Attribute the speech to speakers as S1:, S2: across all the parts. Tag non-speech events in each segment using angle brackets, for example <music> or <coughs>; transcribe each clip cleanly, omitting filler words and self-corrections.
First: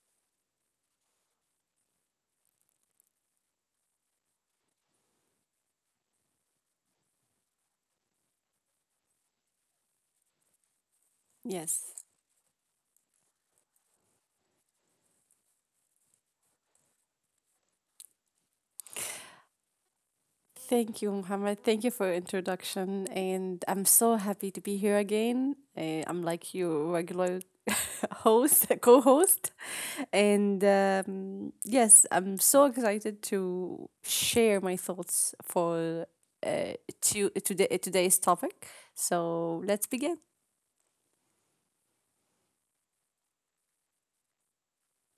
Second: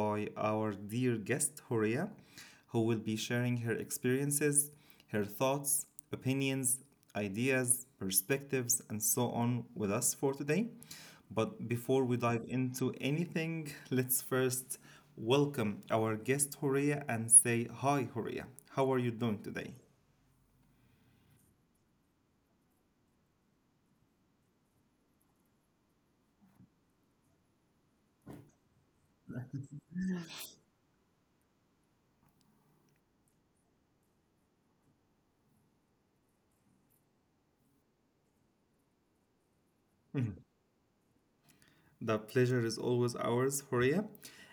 S1: by our dear guest, Horia, who will be sharing her experiences, her thoughts, opinions, ideas, perspectives, and so on with us for today. But
S2: Yes.
S1: before we dive into anything, let's first welcome our guest, Horia, and say hi, Horia. How are you doing today?
S2: Thank you, Muhammad. Thank you for your introduction. And I'm so happy to be here again. I'm like your regular <laughs> host, <laughs> co host. And yes, I'm so excited to share my thoughts for uh, today's topic. So let's begin.
S1: The pleasure is always ours, Horia.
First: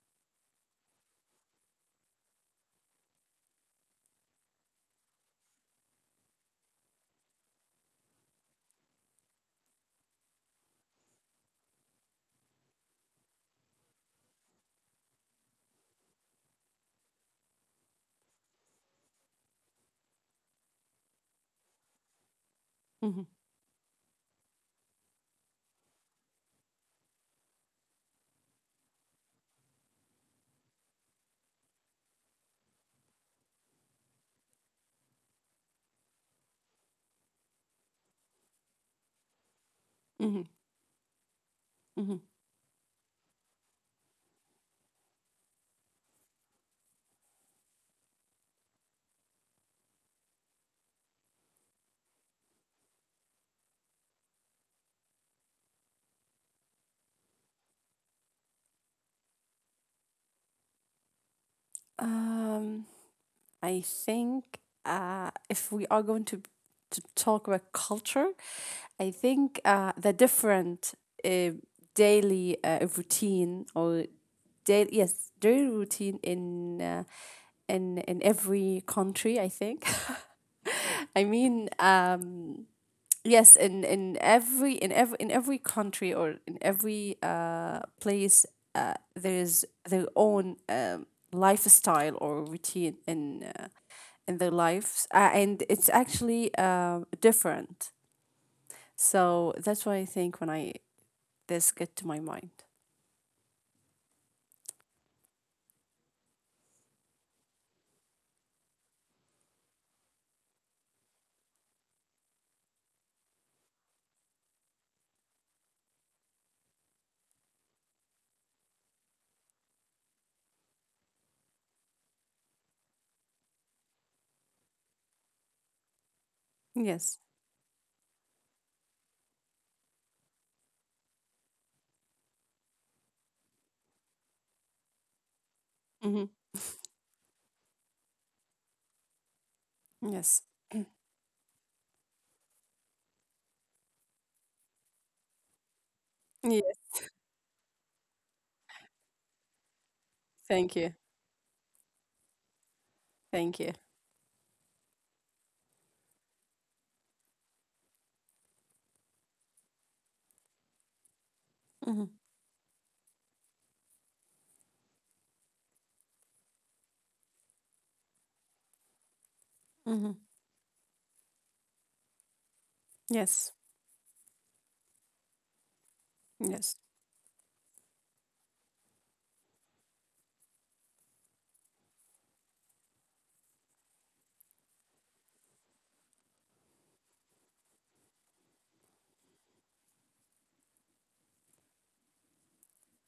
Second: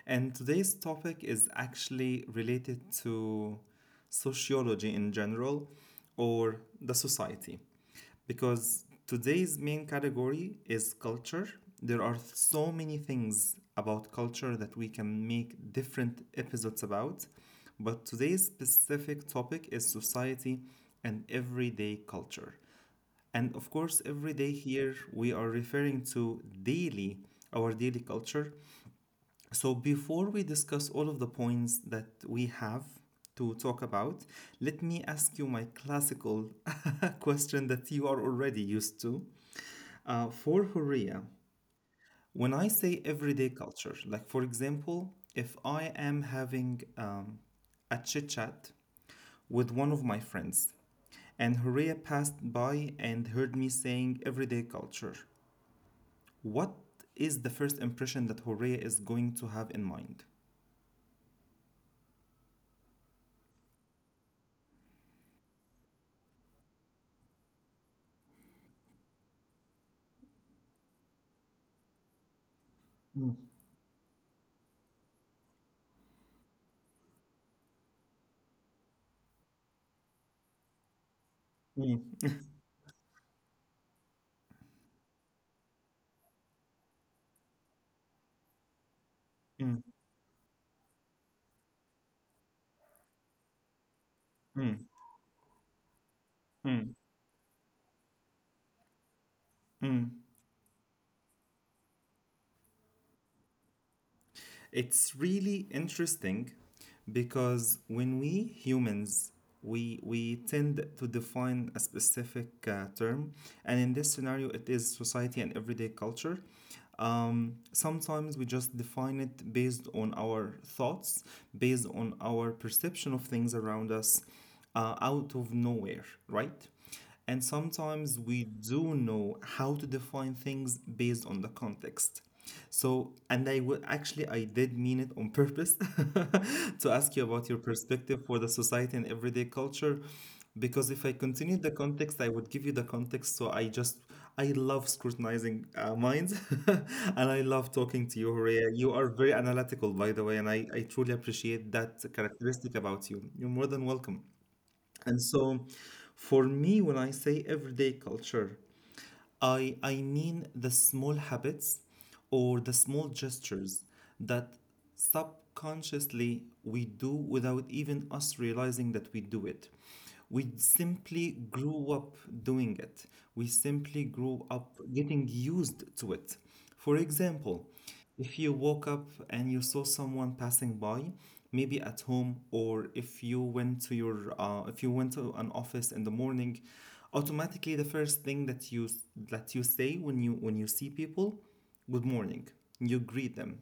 S1: And today's topic is actually related to sociology in general or the society, because today's main category is culture. There are so many things about culture that we can make different episodes about, but today's specific topic is society and everyday culture.
S2: Hmm.
S1: And of course, every day here we are referring to daily, our daily culture. So before we discuss all of the points that we have to talk about, let me ask you my classical <laughs> question that you are already used to. Uh,
S2: Hmm.
S1: for Horea,
S2: Hmm.
S1: when I say everyday culture, like for example, if I am having a chit chat with one of my friends, and Horea passed by and heard me saying everyday culture. What is the first impression that Horea is going to have in mind?
S2: Um, I think if we are going to talk about culture, I think the different uh, daily routine or daily, yes, daily routine in every country. I think. <laughs> I mean,
S1: Mm, <laughs>
S2: yes, in every in every in every country or in every place, there is
S1: mm,
S2: their own lifestyle or routine in their
S1: mm,
S2: lives, and it's actually
S1: mm,
S2: different. So that's why
S1: mm.
S2: I think when I this get to my mind.
S1: It's really interesting because when we humans we tend to define a specific term, and in this scenario, it is society and everyday culture. Sometimes we just define it based on our thoughts, based on our perception of things around us, out of nowhere, right? And
S2: Yes.
S1: sometimes we do know how to define things based on the context. So, and I would actually, I did mean it on purpose
S2: Hmm.
S1: <laughs> to ask you about your perspective for the society and everyday culture.
S2: Yes.
S1: Because if I continued the context, I would give you the context. So I just, I love scrutinizing minds <laughs>
S2: Yes.
S1: and I love talking to you, Horea. You are very analytical, by the way, and I truly
S2: Thank you.
S1: appreciate that characteristic about you. You're more than
S2: Thank you.
S1: welcome. And so, for me, when I say everyday culture, I mean the small habits or
S2: Hmm.
S1: the small gestures that subconsciously we do without even us realizing that we do it. We
S2: Hmm.
S1: simply grew up doing it, we
S2: Yes.
S1: simply grew up getting used to it. For
S2: Yes.
S1: example, if you woke up and you saw someone passing by, maybe at home or if you went to your if you went to an office in the morning, automatically the first thing that you say when you see people, good morning. You greet them.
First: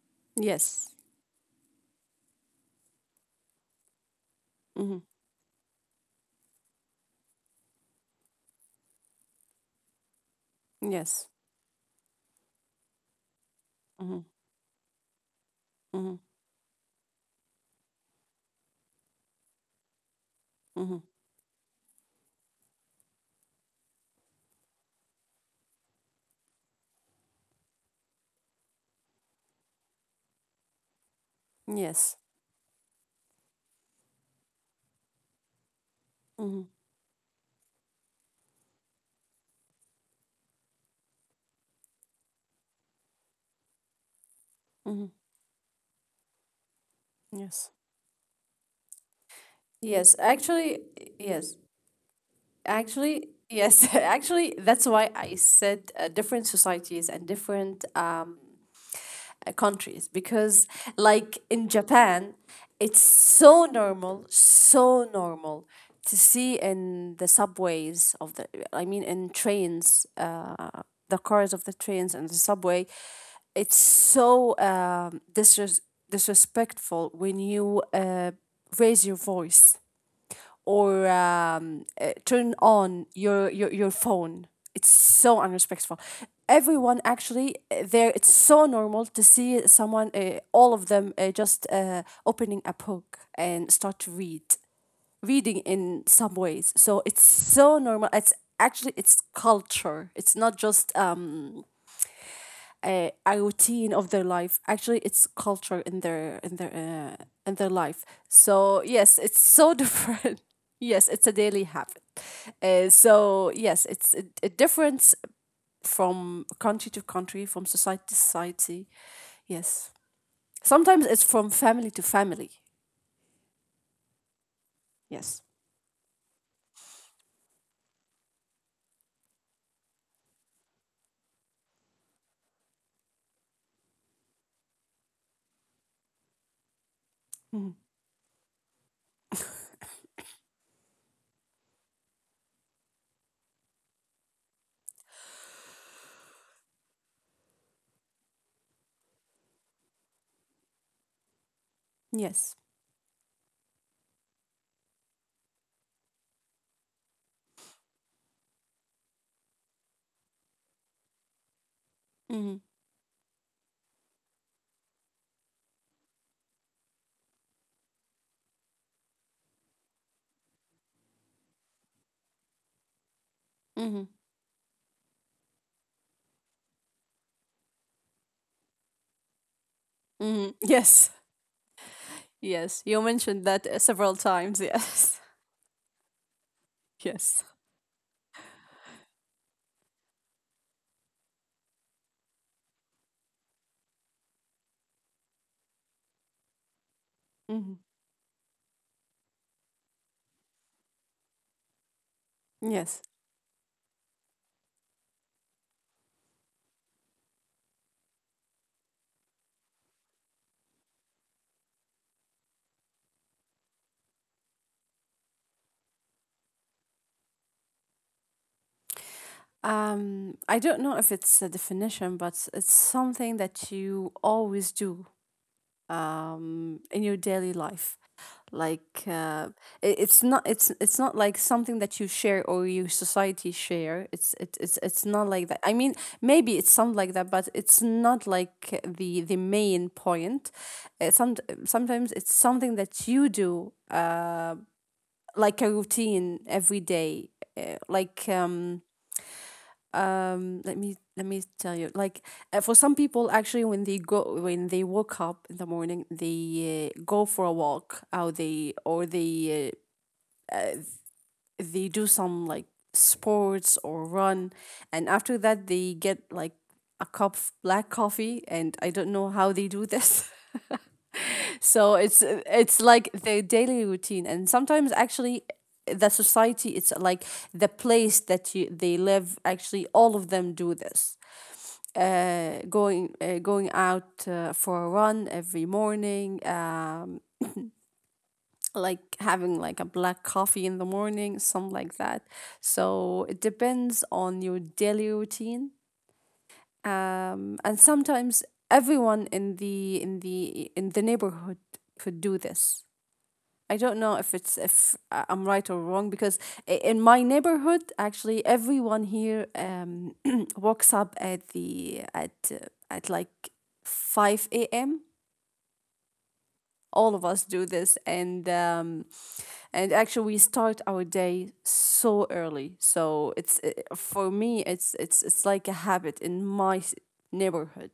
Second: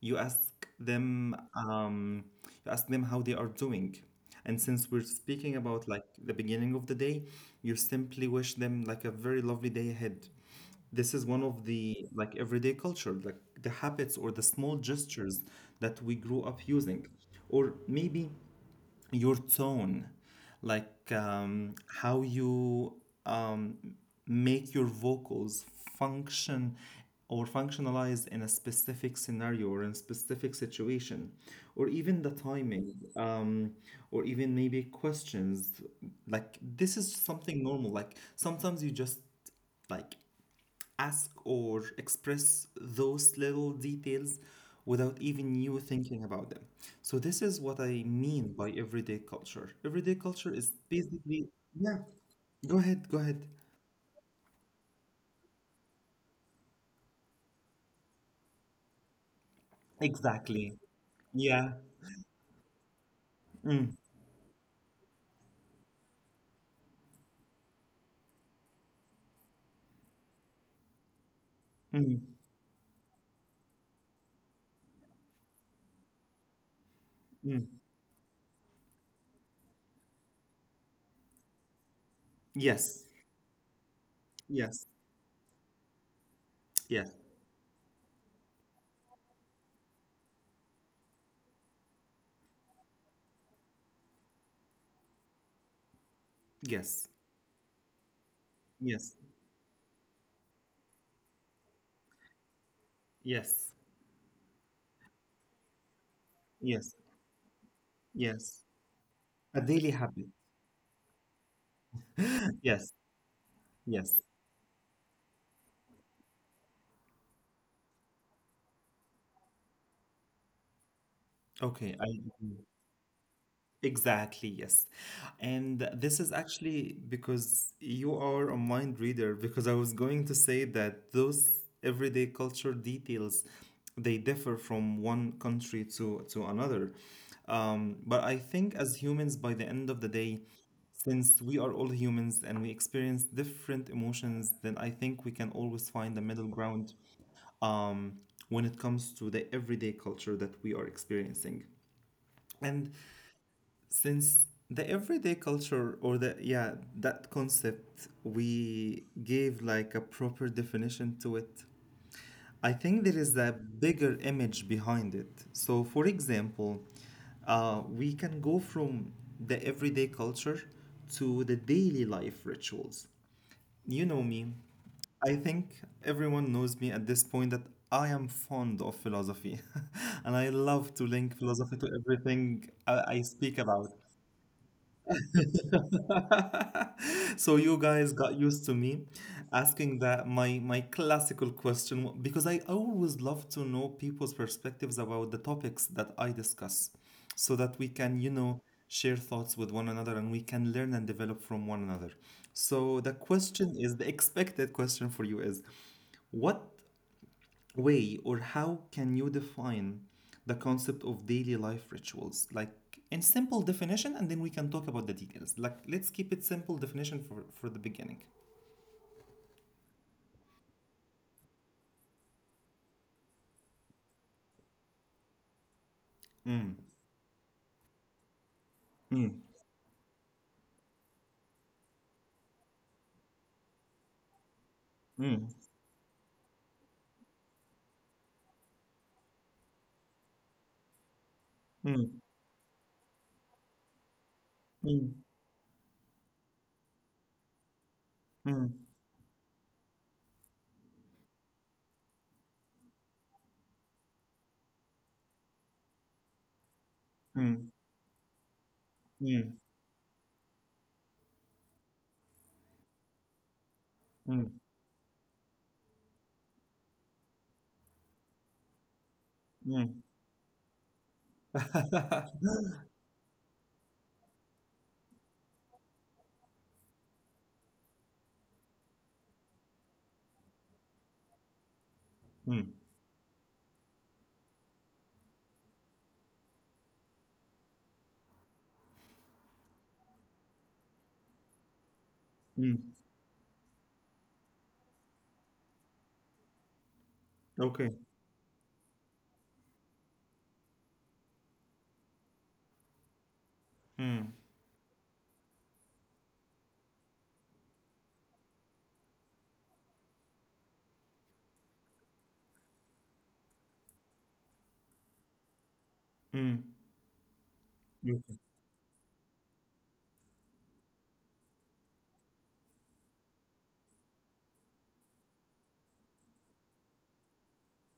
S1: You ask
S2: Yes.
S1: them you ask them how they are doing. And since
S2: Hmm.
S1: we're speaking about like the beginning of the day, you simply wish them like a very lovely day ahead. This is
S2: Yes.
S1: one of the like everyday culture, like the habits
S2: Hmm.
S1: or the small gestures that we
S2: Hmm.
S1: grew up using, or maybe your tone,
S2: Hmm.
S1: like how you um, make your vocals function or functionalize in a specific scenario or in a specific situation, or
S2: Yes.
S1: even the timing, or even maybe questions. Like
S2: Hmm.
S1: this is something normal. Like sometimes you just like ask or express those little details without even you thinking about them. So this is
S2: Yes.
S1: what I mean by everyday culture. Everyday
S2: Yes.
S1: culture is
S2: Actually,
S1: basically,
S2: yes.
S1: yeah, go ahead, go
S2: Actually,
S1: ahead.
S2: yes, <laughs> actually, that's why I said different societies and different countries because,
S1: Exactly.
S2: like in
S1: Yeah.
S2: Japan, it's so normal to see in the subways I mean, in trains, the cars of the trains
S1: Mm,
S2: and the subway, it's so disrespectful when
S1: mm.
S2: you raise your voice or turn on
S1: Yes.
S2: your phone.
S1: Yes.
S2: It's so unrespectful. Everyone
S1: Yeah.
S2: actually there. It's so normal to see someone, all of them, just opening a book and start to read, reading in some ways. So
S1: Yes.
S2: it's so normal. It's actually,
S1: Yes.
S2: it's culture. It's not just a
S1: Yes.
S2: routine of their life. Actually, it's culture in their in their
S1: Yes.
S2: uh, in their life.
S1: Yes.
S2: So yes, it's
S1: A
S2: so <laughs>
S1: daily habit.
S2: different. Yes, it's a daily habit,
S1: Yes.
S2: so yes, it's
S1: Yes.
S2: a difference from country to country, from society to society. Yes, sometimes it's from family
S1: Okay,
S2: to
S1: I
S2: family.
S1: agree. Exactly, yes.
S2: Yes.
S1: And this is actually because you are a mind reader, because I was going to say that those everyday culture details they differ from one country to another.
S2: Mhm.
S1: But I think as humans, by the end of the day, since we are all humans and we experience different emotions, then I think we can always find the middle ground um, when it comes to the everyday culture that we are experiencing.
S2: Yes.
S1: And since the everyday culture or the yeah that concept we gave like a proper definition to it,
S2: Hmm.
S1: I think there is a bigger image behind it. So for example, we can go from the everyday culture to the daily life rituals.
S2: Hmm.
S1: You know me, I think everyone knows me at this point that I am fond of philosophy <laughs> and I
S2: Hmm. <laughs>
S1: love to
S2: Yes,
S1: link philosophy to everything
S2: yes, you
S1: I
S2: mentioned
S1: speak
S2: that
S1: about.
S2: several times. Yes. <laughs> Yes.
S1: So you guys got used to me asking that my classical question because I always love to know people's perspectives about the topics that I discuss so
S2: Hmm.
S1: that we can, you know, share thoughts with one another and we can learn and develop from one another.
S2: Yes.
S1: So the question, is the expected question for you is what way or how can you define the concept of daily life rituals, like in simple definition, and then we can talk about the details. Like let's keep it simple definition for the beginning.
S2: I don't know if it's a definition, but it's something that you always do
S1: Mm,
S2: in your daily life. Like
S1: mm,
S2: it's not like something that you share or your society share. It's it, it's not like
S1: mm,
S2: that. I mean, maybe it's something like that, but it's not like the main point. Uh, some sometimes
S1: mm,
S2: it's something that you do
S1: mm,
S2: like a routine every day, uh, like um
S1: mm,
S2: let me tell you, like, for some people. Actually, when they woke up in the morning, they go for a
S1: mm,
S2: walk, or they or
S1: mm,
S2: they uh, they do some, like, sports or
S1: mm,
S2: run. And after that, they get, like, a cup of black coffee, and I don't know how they do this. <laughs> So it's
S1: mm, <laughs>
S2: it's like their daily routine. And sometimes, actually, the society, it's like the place that you they live, actually all of them do this,
S1: mm,
S2: going out for a run every morning, like having, like, a black coffee in the morning, something like that.
S1: mm.
S2: So it depends on your daily routine, and
S1: Okay.
S2: sometimes everyone in the neighborhood could do this. I don't know
S1: Mm,
S2: if it's if I- I'm right or wrong, because in my neighborhood, actually, everyone here <clears throat> wakes up at the at like 5 a.m.
S1: mm.
S2: All of us do this,
S1: Okay.
S2: and actually we start our day so early. So it's for me, it's like a habit in my neighborhood,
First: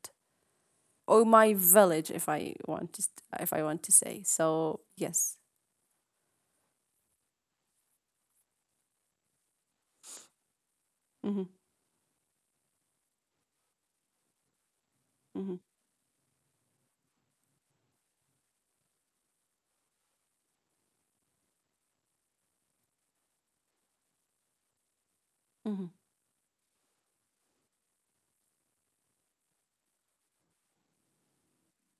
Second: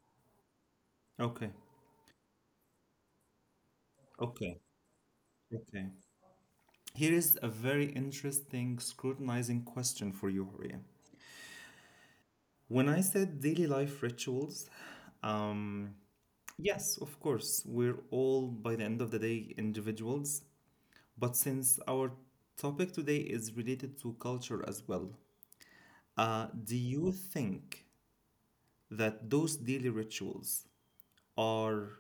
S2: or
S1: Okay,
S2: my village, if I want if I want to say.
S1: okay,
S2: So yes.
S1: okay. Here is a very interesting scrutinizing question for you, Horia.
S2: Mm-hmm.
S1: When I said daily life rituals,
S2: Mm-hmm.
S1: um, yes, of course, we're all by the end of the day individuals. But since our topic today is related to culture as well,
S2: Mm-hmm.
S1: do you think that those daily rituals are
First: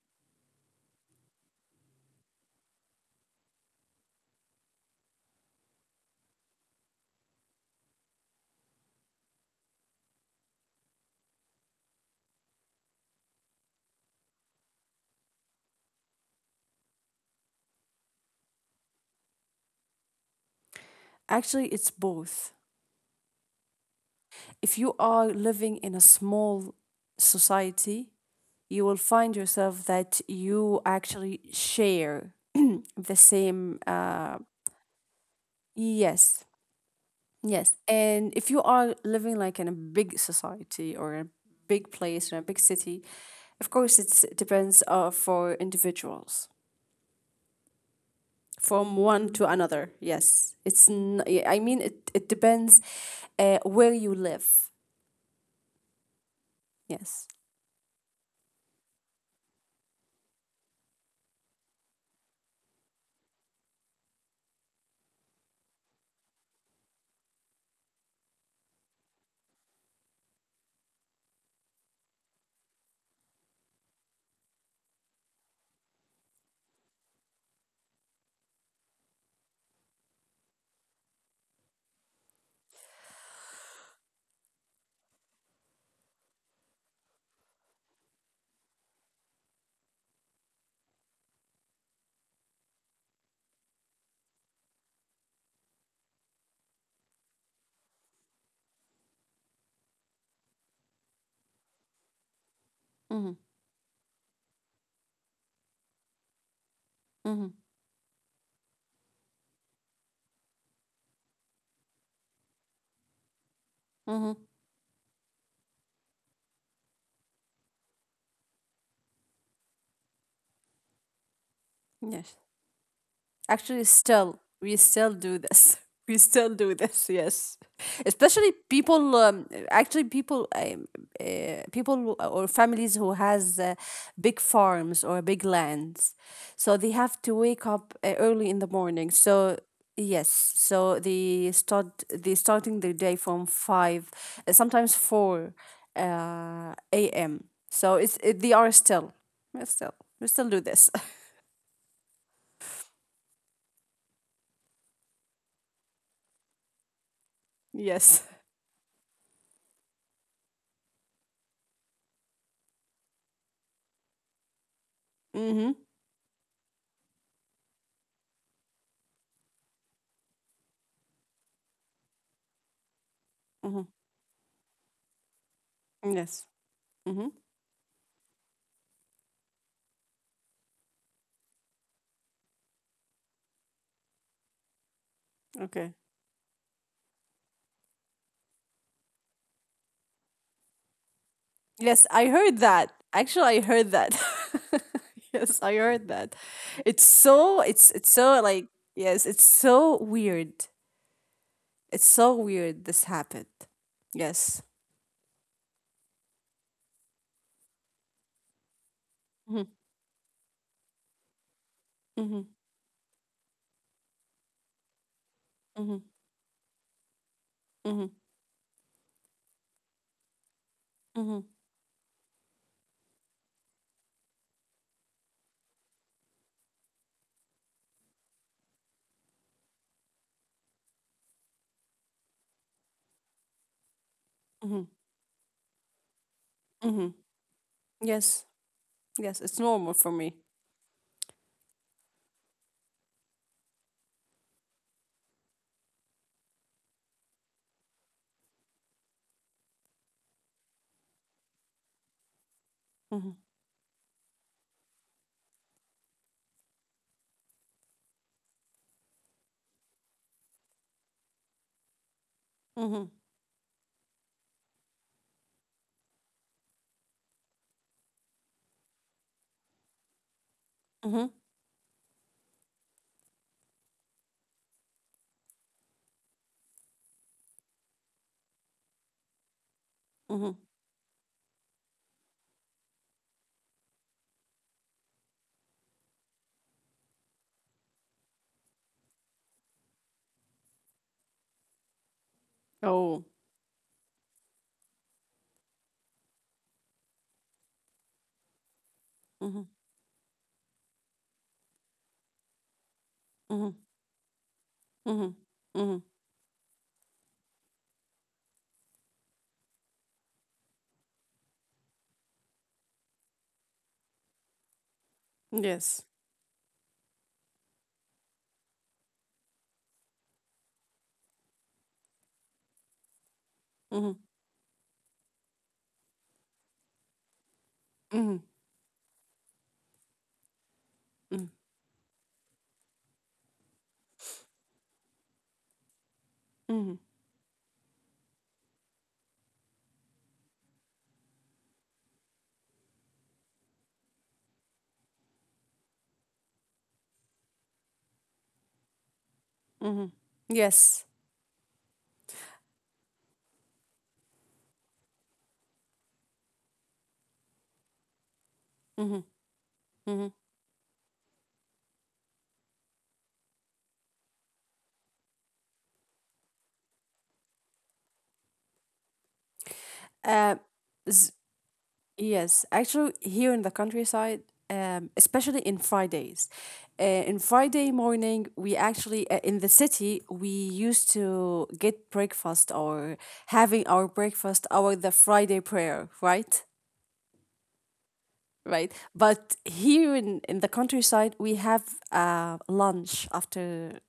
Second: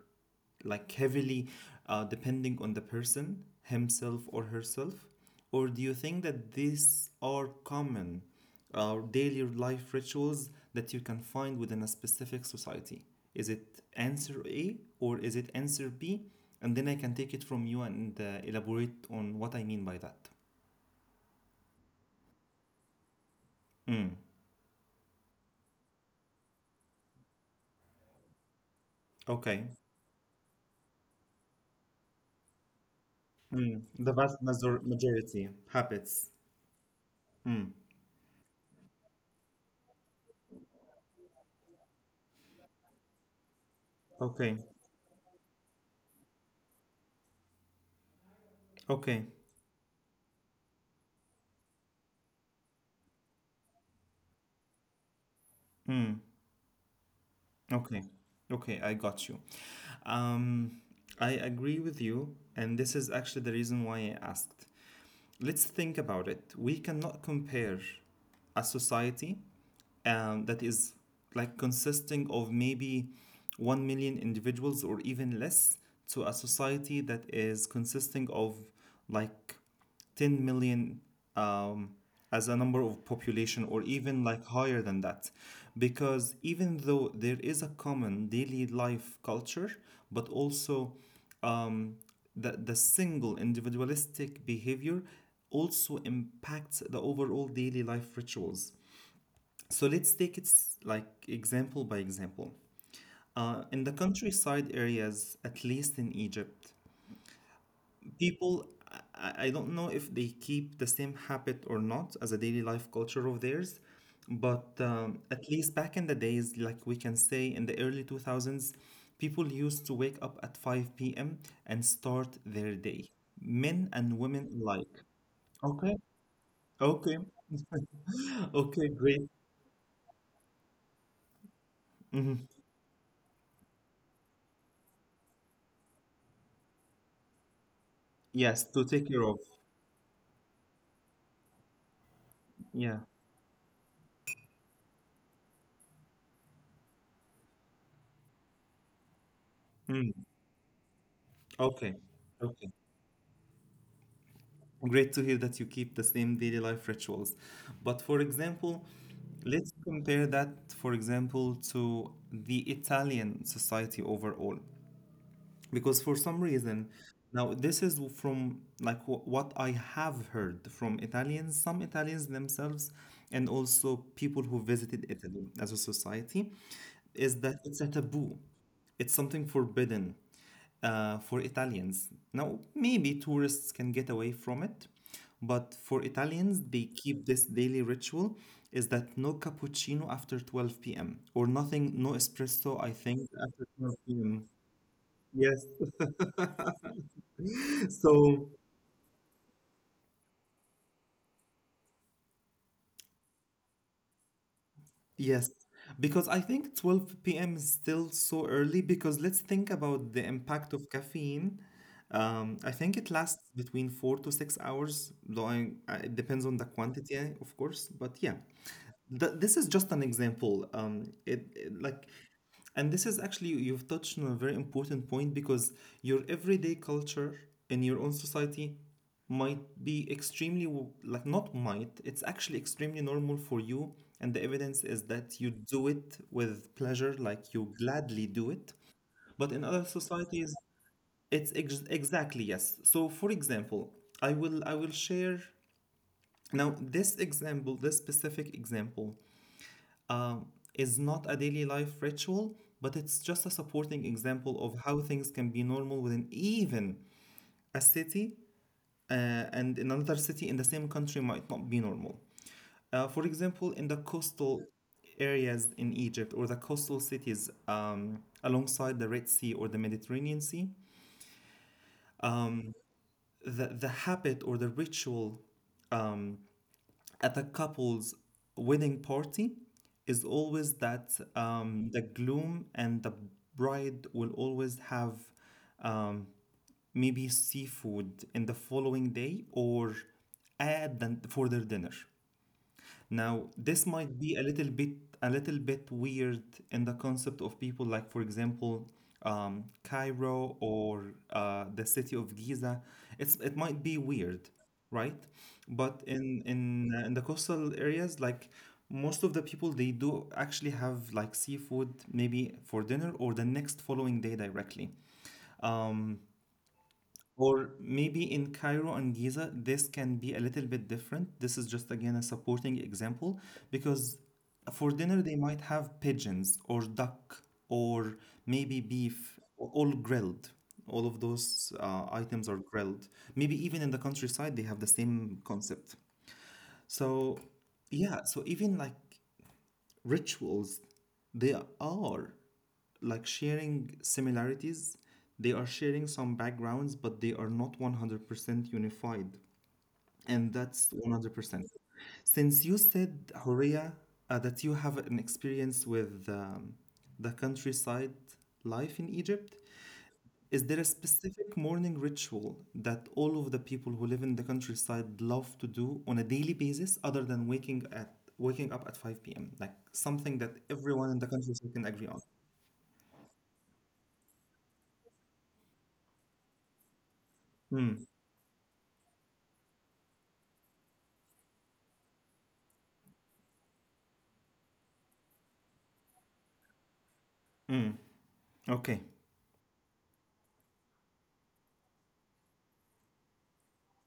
S1: like heavily depending on the person himself or herself, or do you think that these are common daily life rituals that you can find within a specific society? Is it answer A or is it answer B? And then I can take it from you and elaborate on what I mean by that.
S2: Actually, it's both.
S1: Mm.
S2: If you are living in a small society, you will find
S1: Okay.
S2: yourself that you actually share <clears throat> the same.
S1: Mm, the vast majority habits.
S2: Yes, yes. And if you are living, like, in a big society or a big place or a big city, of course, it
S1: Okay.
S2: depends, for individuals, from
S1: Okay.
S2: one to another. Yes, it's. I mean, it depends where you live.
S1: Mm.
S2: Yes.
S1: Okay, okay, I got you. Um, I agree with you, and this is actually the reason why I asked. Let's think about it. We cannot compare a society that is like consisting of maybe 1 million individuals or even less to a society that is consisting of like 10 million um, as a number of population or even like higher than that, because even though there is a common daily life culture, but also um, the single individualistic behavior also impacts the overall daily life rituals. So let's take it like example by example.
S2: Mm-hmm.
S1: In the countryside areas, at least in Egypt,
S2: mm-hmm.
S1: people, I don't know if they keep the same habit or not as a daily life culture of theirs,
S2: Mm-hmm.
S1: but at least back in the days, like we can say in the early 2000s, people used to wake up at 5 p.m. and start
S2: Yes.
S1: their day,
S2: Actually,
S1: men and
S2: still,
S1: women
S2: we
S1: alike.
S2: still do this. <laughs>
S1: Okay,
S2: We still do this.
S1: okay,
S2: Yes. Especially
S1: <laughs> okay, great.
S2: actually, people or
S1: Mhm.
S2: families who has big farms or big lands, so they have to wake up early in the
S1: Yes, to
S2: morning.
S1: take care of.
S2: So yes, so they starting their
S1: Yeah.
S2: day from five, sometimes four, a.m. So they are still, we still
S1: Mm.
S2: we still do this.
S1: Okay, okay. Great to hear that you keep the same daily life rituals. But
S2: <laughs> Yes.
S1: for example, let's compare that, for example, to the Italian society overall,
S2: Mm-hmm.
S1: because for some reason, now this is from like what I have heard from Italians, some Italians themselves, and
S2: Mm-hmm.
S1: also people who visited Italy as a
S2: Yes.
S1: society,
S2: Mm-hmm.
S1: is that it's a taboo, it's something forbidden for Italians. Now maybe tourists can get away from it, but
S2: Okay.
S1: for Italians they keep this daily ritual, is that no cappuccino after 12 p.m. or
S2: Yes,
S1: nothing, no
S2: I heard that.
S1: espresso I think
S2: Actually, I
S1: after
S2: heard
S1: 12
S2: that.
S1: p.m.
S2: <laughs> Yes, I
S1: Yes,
S2: heard that. It's so,
S1: so,
S2: like, yes, it's so weird. It's so weird this happened. Yes.
S1: yes, because I think 12 p.m. is still so early, because let's
S2: Mm-hmm.
S1: think about the impact of caffeine.
S2: Mm-hmm.
S1: I think it lasts between 4 to 6 hours, though
S2: Mm-hmm.
S1: it depends on the quantity, eh, of course.
S2: Mm-hmm.
S1: But yeah, this is just an example.
S2: Mm-hmm.
S1: Like. And this is actually, you've touched on a very important point, because your everyday culture in your own society might be extremely, like, not might, it's actually extremely normal for you. And the
S2: Mm-hmm.
S1: evidence is that you do it with
S2: Mm-hmm.
S1: pleasure, like, you gladly
S2: Yes.
S1: do it.
S2: Yes, it's
S1: But in
S2: normal
S1: other
S2: for me.
S1: societies, it's exactly, yes. So, for example, I will share now this example, this specific example is not a daily life ritual, but
S2: Mm-hmm.
S1: it's just a supporting example of how things can be normal within even a city, and in another city in the same country might not be normal.
S2: Mm-hmm.
S1: For example, in the coastal areas in Egypt or the coastal cities alongside the Red Sea or the Mediterranean Sea,
S2: Mm-hmm.
S1: the habit or the ritual um, at a couple's wedding party is
S2: Mm-hmm.
S1: always that the gloom and the bride will always have um, maybe seafood in the following day or add than for their dinner.
S2: Oh.
S1: Now, this might be a little bit weird in the concept of people like, for example,
S2: Mm-hmm.
S1: Cairo or the city of Giza. It's it
S2: Mm-hmm.
S1: might be weird, right?
S2: Mm-hmm. Mm-hmm.
S1: But in the coastal areas, like most of the people, they do actually have like seafood maybe for dinner or the next following day directly.
S2: Yes.
S1: Um, or maybe in Cairo and Giza, this can be a little bit different. This is just again a supporting example
S2: Mm-hmm.
S1: because for dinner they might have pigeons or duck or
S2: Mm-hmm.
S1: maybe beef, all grilled. All of
S2: Mm-hmm.
S1: those items are grilled. Maybe even in the countryside they have the same concept.
S2: mm-hmm.
S1: So yeah, so even like rituals, they are like sharing similarities, they are sharing some backgrounds, but they are not 100% unified,
S2: Mhm.
S1: and that's
S2: Yes.
S1: 100%. Since you said Horia, that you have an experience with the countryside life in
S2: Mhm.
S1: Egypt,
S2: Mhm.
S1: is there a specific morning ritual that all of the people who live in the countryside love to do on a daily basis other than waking up at 5 p.m.? Like something
S2: Uh,
S1: that everyone in the
S2: s-
S1: countryside can agree on.
S2: yes. Actually, here in the countryside, especially in Fridays, in Friday
S1: Hmm.
S2: morning, we actually, in the city we used to get breakfast, or having our breakfast our the Friday prayer, right? Right.
S1: Okay.
S2: But here in the countryside, we have lunch after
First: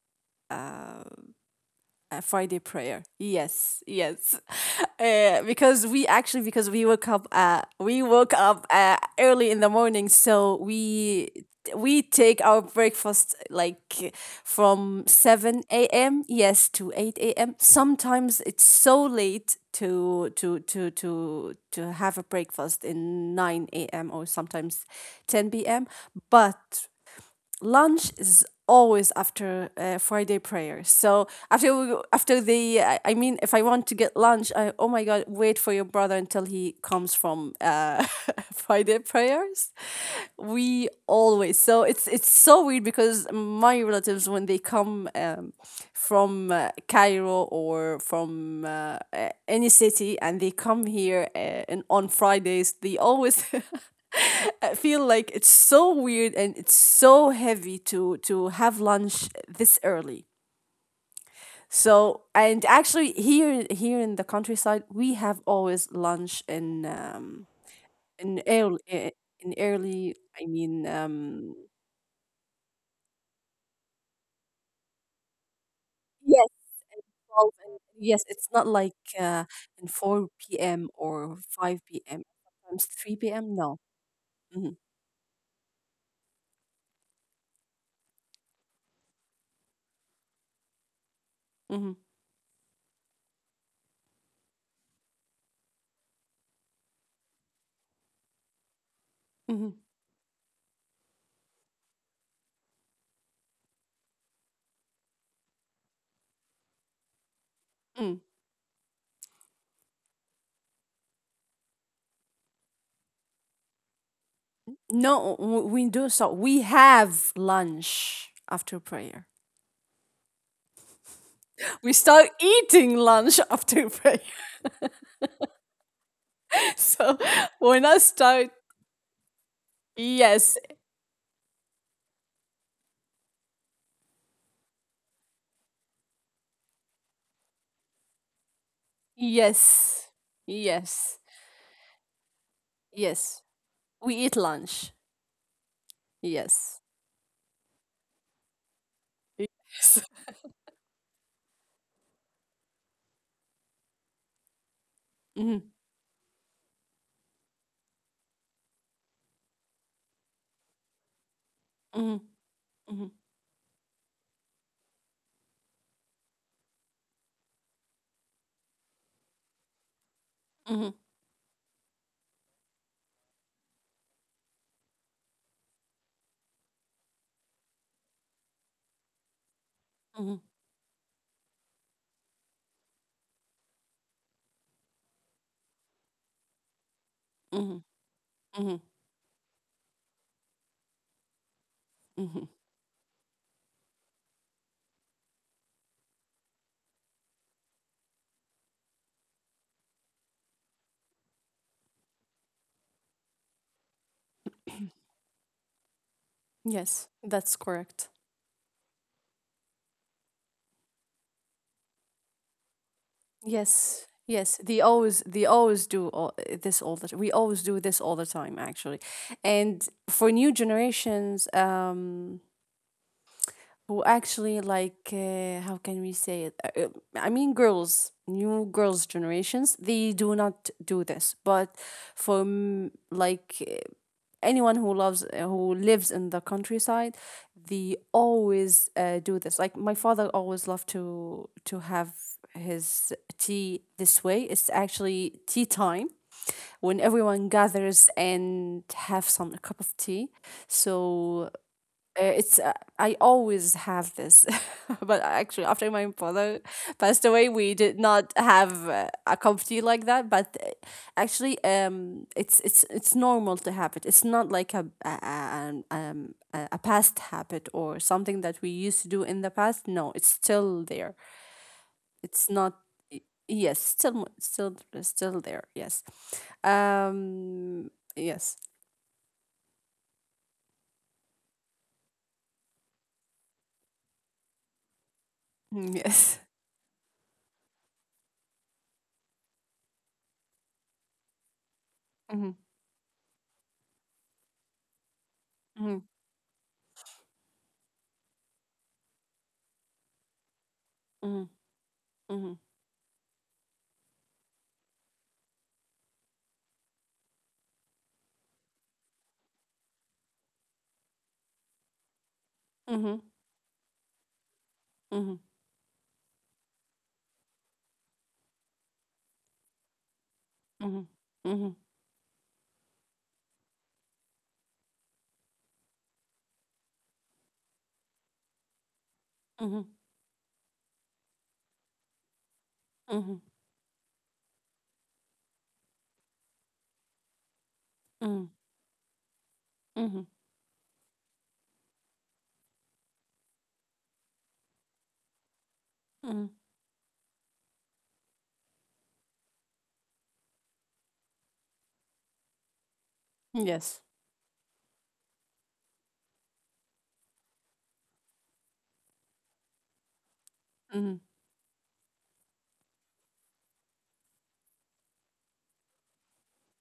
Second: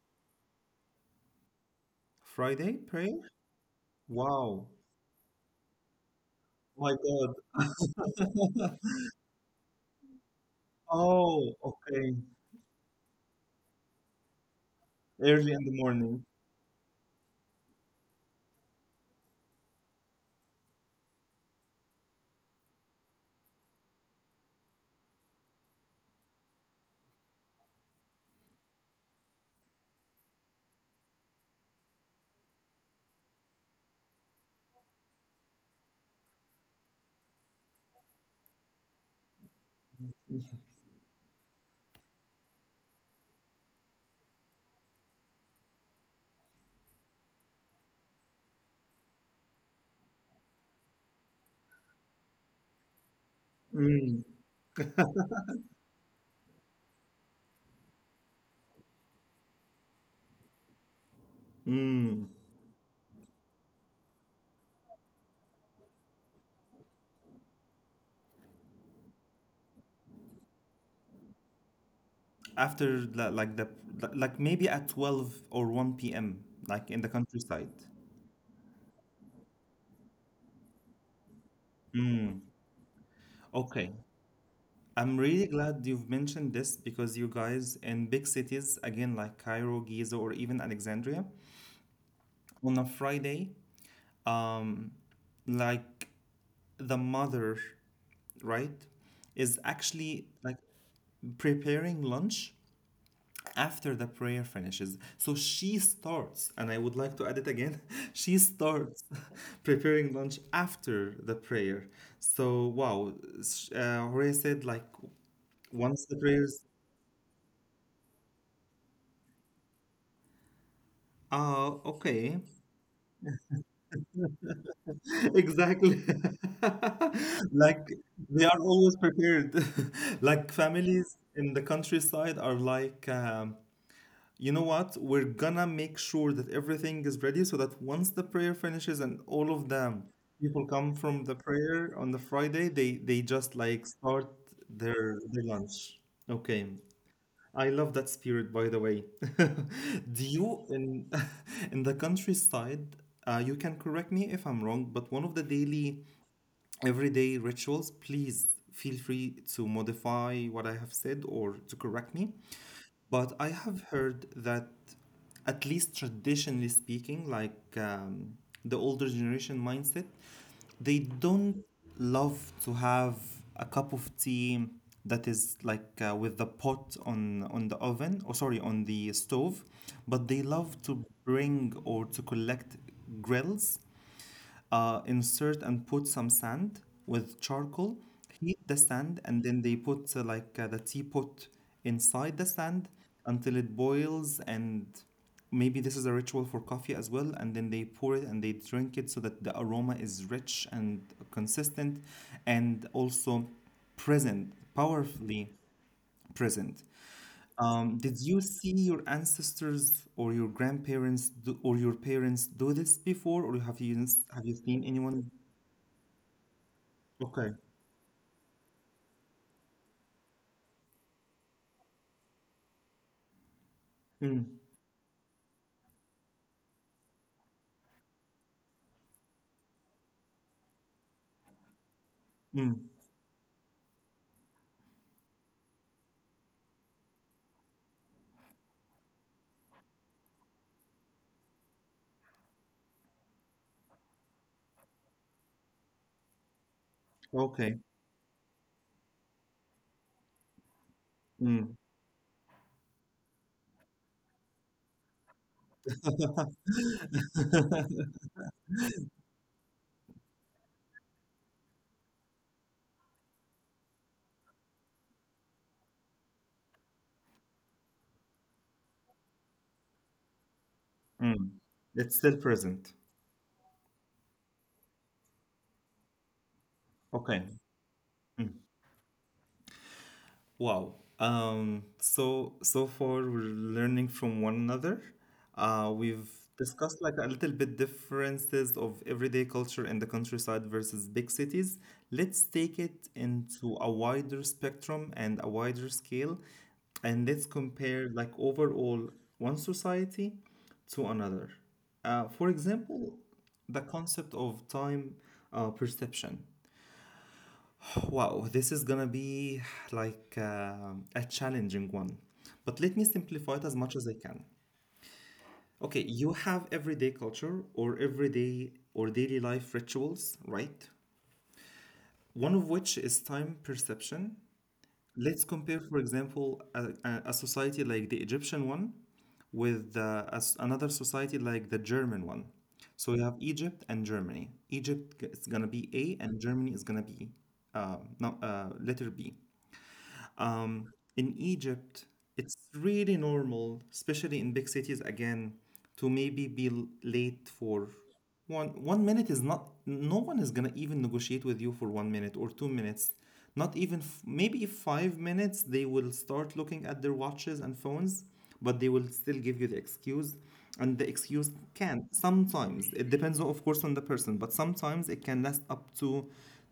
S2: Friday
S1: Friday
S2: prayer.
S1: prayer?
S2: Yes, yes,
S1: Wow.
S2: <laughs> because we actually because we
S1: My
S2: woke up we
S1: God.
S2: woke up,
S1: <laughs>
S2: early in the morning, so we
S1: Oh,
S2: we
S1: okay.
S2: take our breakfast, like, from
S1: Early in the
S2: 7 a.m.,
S1: morning.
S2: yes, to 8 a.m. Sometimes it's so late to have a breakfast in 9 a.m., or sometimes 10 p.m. But lunch is always after Friday prayer. So after we, after the I mean, if I want to get lunch, I oh my God, wait for your brother until he comes from <laughs> Friday prayers. We always So it's so weird, because my relatives, when they come, from Cairo, or from any city, and they come here, and on Fridays they always. <laughs>
S1: Mm.
S2: I feel like it's so weird, and it's so heavy to have lunch this early. So,
S1: Mm.
S2: and actually, here in the countryside, we have always lunch in um in early eh, in early, I mean,
S1: After the like maybe at 12 or 1 p.m.
S2: yes,
S1: like in the
S2: 12,
S1: countryside.
S2: and yes, it's not like, uh in 4 p.m., or 5 p.m., sometimes 3 p.m., no.
S1: Okay.
S2: Mhm.
S1: I'm really glad you've mentioned this because you guys in big cities, again, like Cairo, Giza, or even Alexandria,
S2: Mhm.
S1: on a Friday, um, like the mother, right, is
S2: Mhm.
S1: actually like preparing lunch after the prayer finishes. So she starts, and I would like to add it again, <laughs>
S2: Mm.
S1: she starts <laughs> preparing lunch after the prayer. So, wow, Horea said, like,
S2: No, we
S1: once
S2: do,
S1: the
S2: so we
S1: prayers.
S2: have lunch after prayer.
S1: Ah,
S2: We start
S1: okay.
S2: eating lunch after prayer. <laughs>
S1: Exactly.
S2: So
S1: <laughs>
S2: when
S1: Like
S2: I
S1: they
S2: start,
S1: are always prepared. <laughs> Like
S2: yes,
S1: families in the countryside are like, you know what? We're gonna make sure that everything is ready so that once the prayer finishes and all of them
S2: yes,
S1: people come
S2: yes,
S1: from the prayer on the Friday, they
S2: yes,
S1: just like
S2: we
S1: start
S2: eat lunch.
S1: their lunch. Okay.
S2: Yes.
S1: I love that spirit, by the way. <laughs>
S2: Yes.
S1: Do
S2: <laughs>
S1: you in <laughs> in the countryside, you can correct me if I'm wrong, but one of the
S2: Mhm.
S1: daily everyday rituals, please feel free to modify what I have said or to correct
S2: Mhm.
S1: me.
S2: Mhm.
S1: But I have heard that, at least traditionally speaking, like the older generation mindset,
S2: Mhm.
S1: they don't love to have a cup of tea that is like with the pot on the oven, or sorry, on the stove, but
S2: Mhm.
S1: they love to bring or to collect grills, insert and put some sand with
S2: Mhm.
S1: charcoal, heat the
S2: Mhm.
S1: sand, and then they put the teapot inside
S2: Mhm.
S1: the sand until it boils. And maybe this is a ritual for coffee as well. And then they pour it and they drink it so that the aroma is rich and consistent and also present, powerfully present.
S2: Yes, that's correct.
S1: Did you see your ancestors or your grandparents do, or your parents do this before, or have
S2: Yes,
S1: you have you
S2: yes. They
S1: seen
S2: always
S1: anyone.
S2: they always do this all the time. We
S1: Okay.
S2: always do this all the time, actually. And for new generations, who actually,
S1: Mm,
S2: like, how can we say it? I mean, girls new girls generations they do not do this. But
S1: mm,
S2: like, anyone who loves who lives in the countryside, they always do this. Like, my father always loved to have his tea this way. It's actually tea time, when everyone
S1: okay.
S2: gathers and have some a cup of tea. So,
S1: Mm.
S2: it's I always have this. <laughs> But actually, after my father passed away, we did
S1: <laughs>
S2: not have a comfy like that. But actually, it's normal to have it. It's not like a past habit, or something that we used to do in the past. No, it's still there.
S1: Mm. It's
S2: It's
S1: still
S2: not.
S1: present.
S2: y- Yes, still there. Yes,
S1: Okay.
S2: um, yes.
S1: Wow. So far we're learning from one another.
S2: Mm, yes. <laughs>
S1: We've discussed like a little bit differences of everyday culture in the countryside versus big cities.
S2: Mm-hmm.
S1: Let's take it into a wider spectrum and a wider scale, and let's compare like overall one society to
S2: Mm-hmm.
S1: another. For example, the concept of time perception. Wow, this is gonna be like a challenging one, but let me
S2: Mm-hmm.
S1: simplify it as much as I can.
S2: Mm-hmm.
S1: Okay, you have everyday culture or everyday or daily life rituals, right?
S2: Mhm. Mhm.
S1: One of which is time perception. Let's compare, for example, a society like the Egyptian one
S2: Mhm.
S1: with another society like the German one. So you
S2: Mhm.
S1: have Egypt and Germany. Egypt is gonna be A, and Germany is gonna be no,
S2: Mhm.
S1: letter B.
S2: Mhm.
S1: In Egypt, it's really normal, especially in big cities again, to
S2: Mhm.
S1: maybe be late for one minute, is not, no one is gonna even negotiate with you for 1 minute or 2 minutes. Not
S2: Yes.
S1: even maybe 5 minutes, they will start looking at their watches and phones, but they will still give you the excuse. And the
S2: Mhm.
S1: excuse can sometimes, it depends of course on the person, but sometimes it can last up to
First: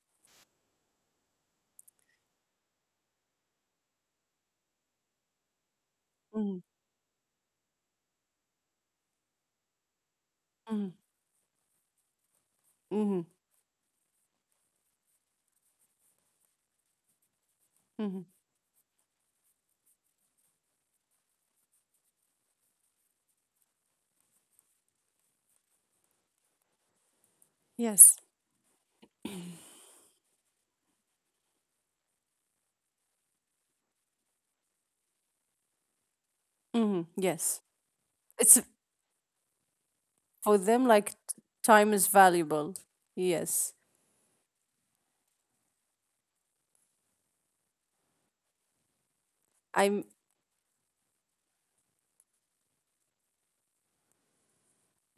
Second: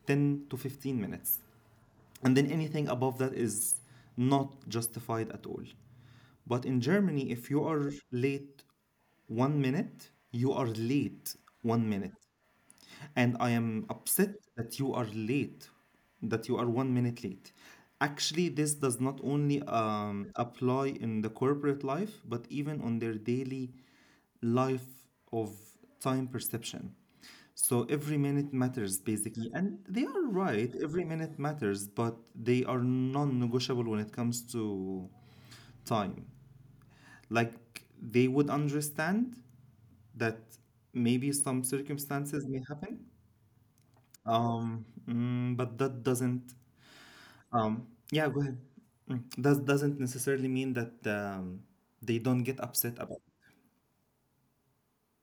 S1: 10 to 15 minutes, and then anything above that is not justified at all.
S2: Mhm.
S1: But in Germany, if you are late 1 minute, you are
S2: Mhm.
S1: late 1 minute.
S2: Mhm.
S1: And I am upset that you are late, that you are 1 minute late.
S2: Mhm.
S1: Actually, this does not only apply in the corporate life, but even on their daily life of time perception. So
S2: Yes.
S1: every minute matters basically, and they are right. Every minute matters, but they are non-negotiable when it comes to time.
S2: Mhm. Yes.
S1: Like they would
S2: It's
S1: understand that
S2: for them, like,
S1: maybe some
S2: time is
S1: circumstances may
S2: valuable.
S1: happen,
S2: Yes.
S1: but that doesn't. Yeah, go ahead. That doesn't
S2: I'm
S1: necessarily mean that they don't get upset about. It.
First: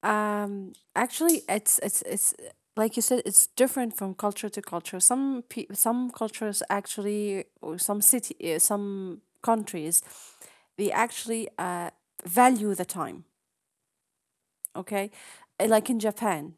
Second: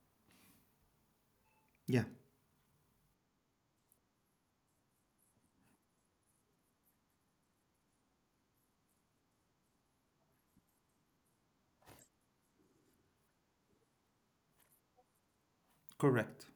S2: actually
S1: Yeah,
S2: it's like you said, it's different from culture to culture. Some cultures, actually, or some city some countries, they actually value the time, okay? Like in
S1: correct.
S2: Japan,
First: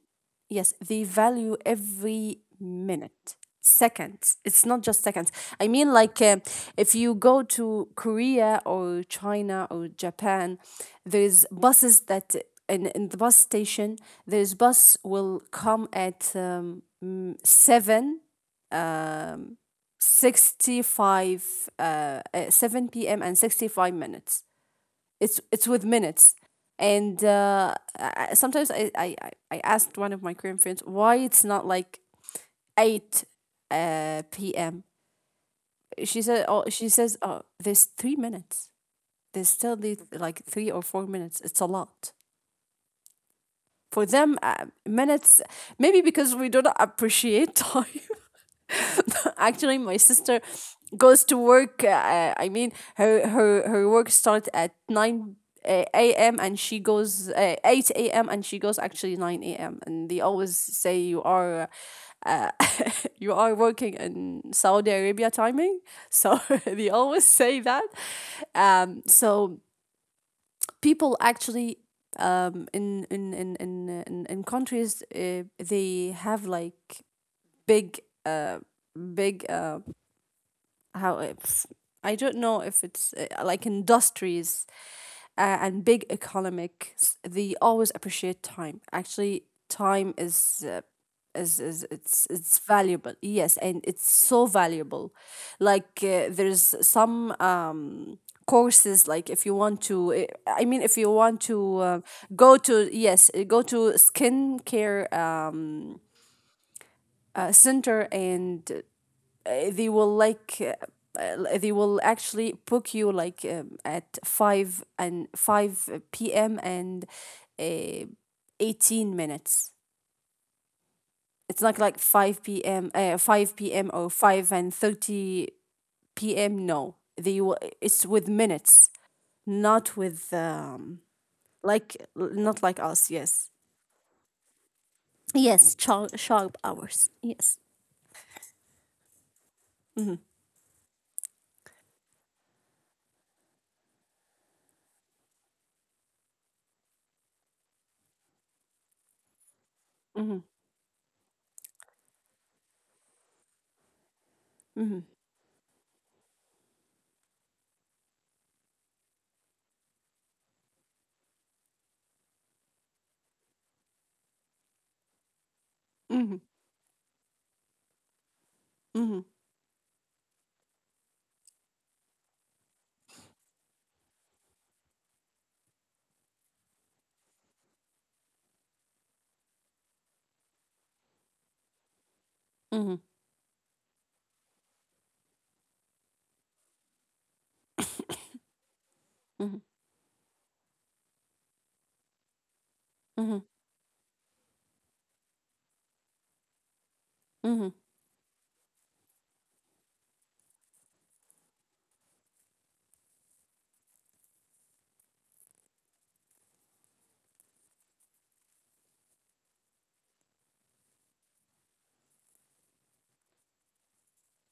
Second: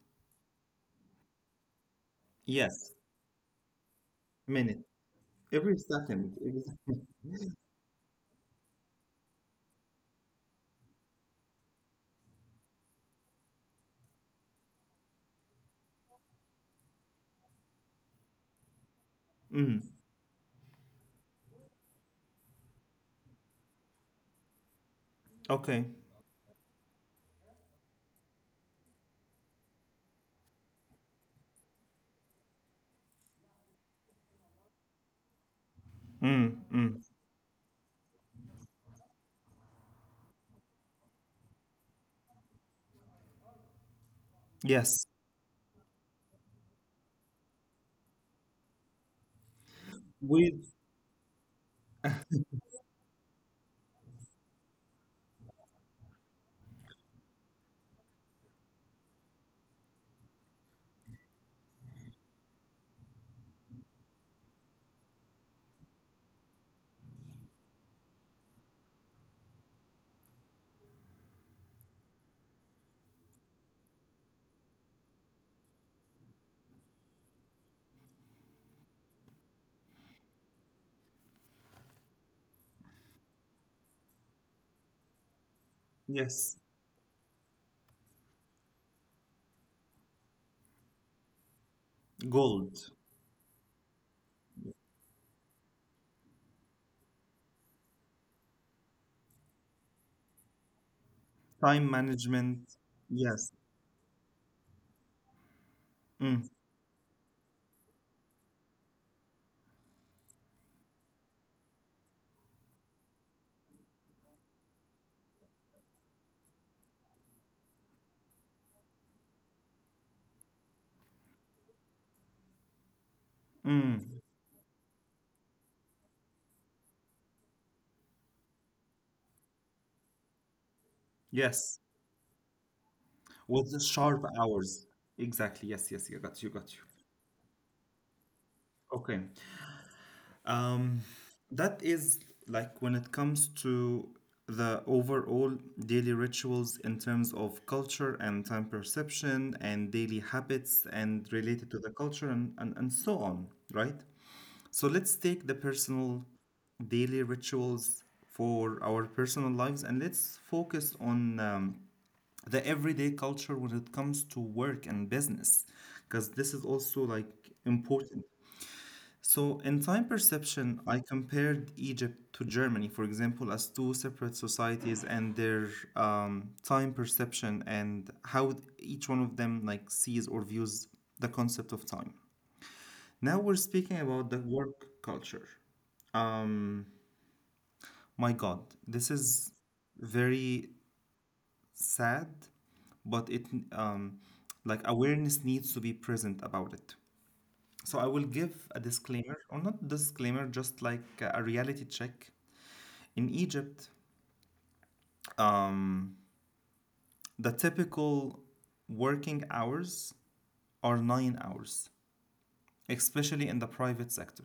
S2: yes, they value every
S1: Yes,
S2: minute, seconds. It's
S1: minute,
S2: not just seconds. I
S1: every
S2: mean, like,
S1: second.
S2: if
S1: Every.
S2: you go to Korea or China or Japan, there's buses that in the bus station, there's bus will come at
S1: Mm,
S2: 7 p.m and 65 minutes, it's with
S1: okay.
S2: minutes. And sometimes asked one of my Korean friends, why it's not like 8 p.m. She said,
S1: Mm,
S2: oh, she
S1: mm.
S2: says, oh, there's 3 minutes. There's still like 3 or 4 minutes. It's a lot. For them,
S1: Yes,
S2: minutes, maybe because we do not appreciate <laughs> time. <laughs> Actually, my sister
S1: with,
S2: goes to work, I mean, her work starts at 9 a.m, and she goes 8 a.m, and she goes actually 9 a.m, and they always say, you are working in Saudi Arabia timing. So <laughs> they always say that. So people actually, in countries, they have, like, big uh big, how it's I don't know, if it's like, industries and big
S1: yes,
S2: economics, they always appreciate time. Actually, time is, it's
S1: gold,
S2: valuable. Yes, and it's so valuable. Like, there's some courses, like, if you want to eh, I mean, if you want to
S1: time
S2: go
S1: management.
S2: to, yes, eh,
S1: Yes,
S2: go to skincare
S1: mm,
S2: center. And uh, they will like uh, they will actually book you, like, at 5 and 5 p.m and uh, 18 minutes. It's not like 5 p.m, 5 p.m,
S1: mm,
S2: or 5:30 p.m. No, they will, it's with minutes, not with
S1: yes,
S2: like, not like us, yes.
S1: with the sharp hours.
S2: Yes,
S1: Exactly. Yes,
S2: sharp,
S1: yes, you got
S2: sharp
S1: you, got you.
S2: hours. Yes.
S1: Okay.
S2: Mm-hmm.
S1: Um, that is like when it comes to the overall daily rituals in terms of culture and time perception and daily
S2: Mm-hmm.
S1: habits and related to the culture and so on, right?
S2: Mm-hmm.
S1: So let's take the personal daily rituals for our personal lives, and let's focus on the everyday culture when it comes to work and business,
S2: Mm-hmm.
S1: because this is also like important. So, in time perception, I compared Egypt to Germany, for example, as two separate societies and their time perception and how each one of them like sees or views the concept of time.
S2: Mm-hmm.
S1: Now we're speaking about the work culture. Um, my God, this
S2: Mm-hmm.
S1: is very sad,
S2: Mm-hmm.
S1: but it, um, like awareness needs to be present about it.
S2: Mm-hmm.
S1: So I will give a disclaimer, or not disclaimer, just like a reality check. In Egypt, um, the typical working hours are 9 hours, especially in the private sector.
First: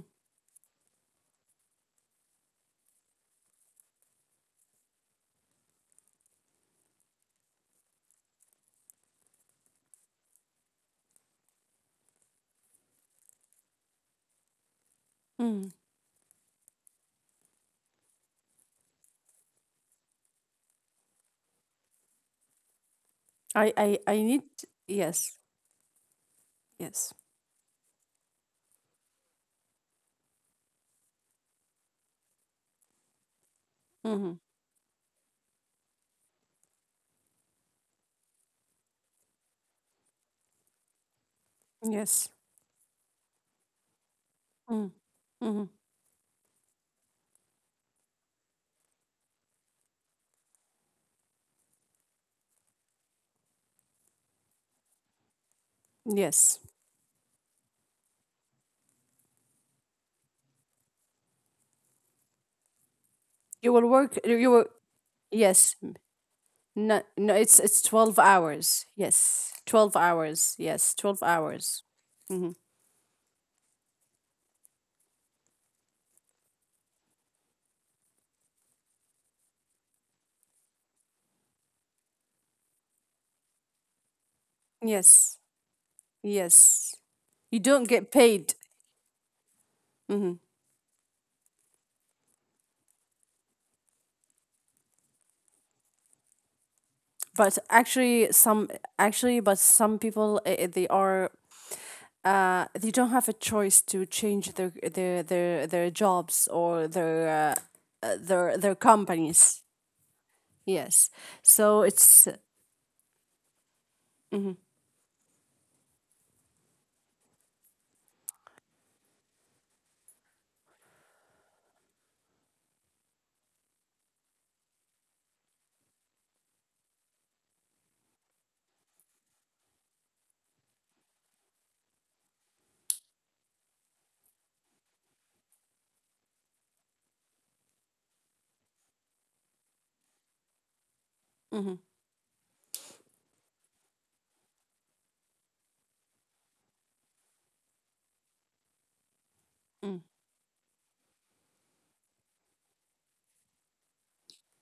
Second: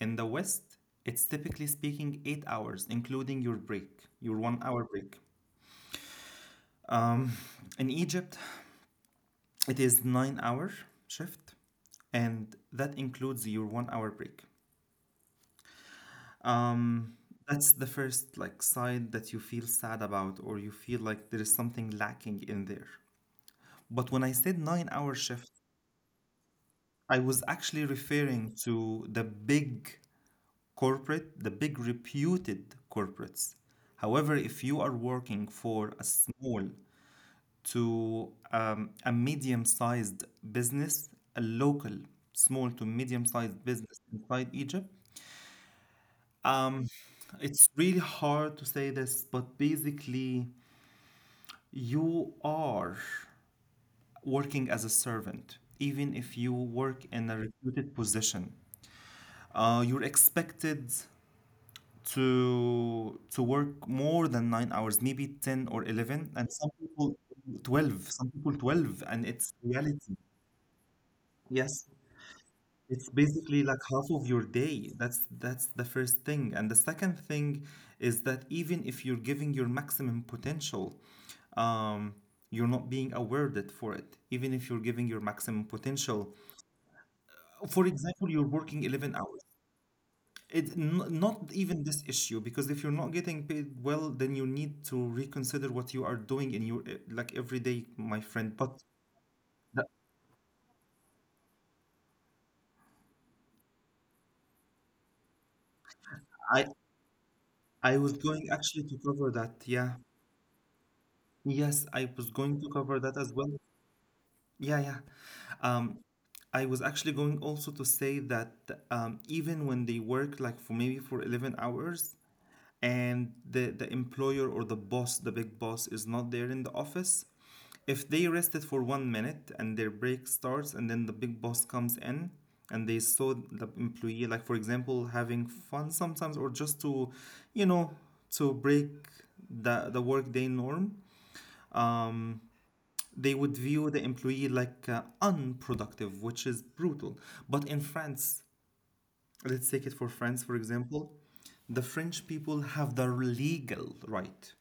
S1: In the West, it's typically speaking 8 hours, including your break, your 1 hour break. Um, <laughs> in Egypt, it is 9 hour shift, and that includes your 1 hour break.
S2: Mm-hmm.
S1: Um, that's the first like side that you feel sad about, or you feel like there is something lacking in there.
S2: I
S1: But when I
S2: need,
S1: said 9 hour
S2: yes,
S1: shift,
S2: yes.
S1: I was actually referring to the big corporate, the big reputed corporates.
S2: Hmm.
S1: However, if you are working for a small to a medium sized business, a local
S2: Yes.
S1: small to medium sized business inside Egypt,
S2: Mm-hmm.
S1: um, it's really hard to say this, but basically, you are working as a servant, even if you
S2: Yes.
S1: work in a reputed position. You're expected to
S2: You will
S1: work
S2: work
S1: more
S2: you
S1: than
S2: will
S1: 9 hours, maybe 10
S2: yes.
S1: or 11, and some
S2: No,
S1: people
S2: no, it's
S1: 12,
S2: 12
S1: some people
S2: hours.
S1: 12, and
S2: Yes.
S1: it's
S2: 12
S1: reality.
S2: hours. Yes, 12 hours.
S1: Yes,
S2: Hmm.
S1: it's basically like half of your day. That's the first thing. And the second thing is that even if you're giving your maximum potential, um, you're not being awarded for it, even if you're giving your
S2: Yes.
S1: maximum potential.
S2: Yes. You
S1: For
S2: don't get
S1: example, you're
S2: paid.
S1: working 11 hours.
S2: Hmm.
S1: It's not even this issue because if you're not getting paid well, then you need to reconsider what you are doing in your like
S2: But
S1: every day, my
S2: actually
S1: friend.
S2: some
S1: But
S2: actually but
S1: the,
S2: some people, they don't have a choice to change their jobs
S1: I
S2: or their,
S1: I was going
S2: their
S1: actually to cover
S2: companies.
S1: that. Yeah.
S2: Yes. So
S1: Yes, I
S2: it's
S1: was going to cover that as well. Yeah, yeah. Um, I was actually going also to say that even when they work like for maybe for 11 hours, and the employer or the boss, the big boss, is not there in the office, if they rested for 1 minute and their break starts and then the big boss comes in and they saw the employee, like for example, having fun sometimes or just you know, to break the workday norm,
S2: hmm,
S1: um, they would view the employee like unproductive, which is brutal. But in France, let's take it
S2: mm,
S1: for France, for example, the French people have the legal right.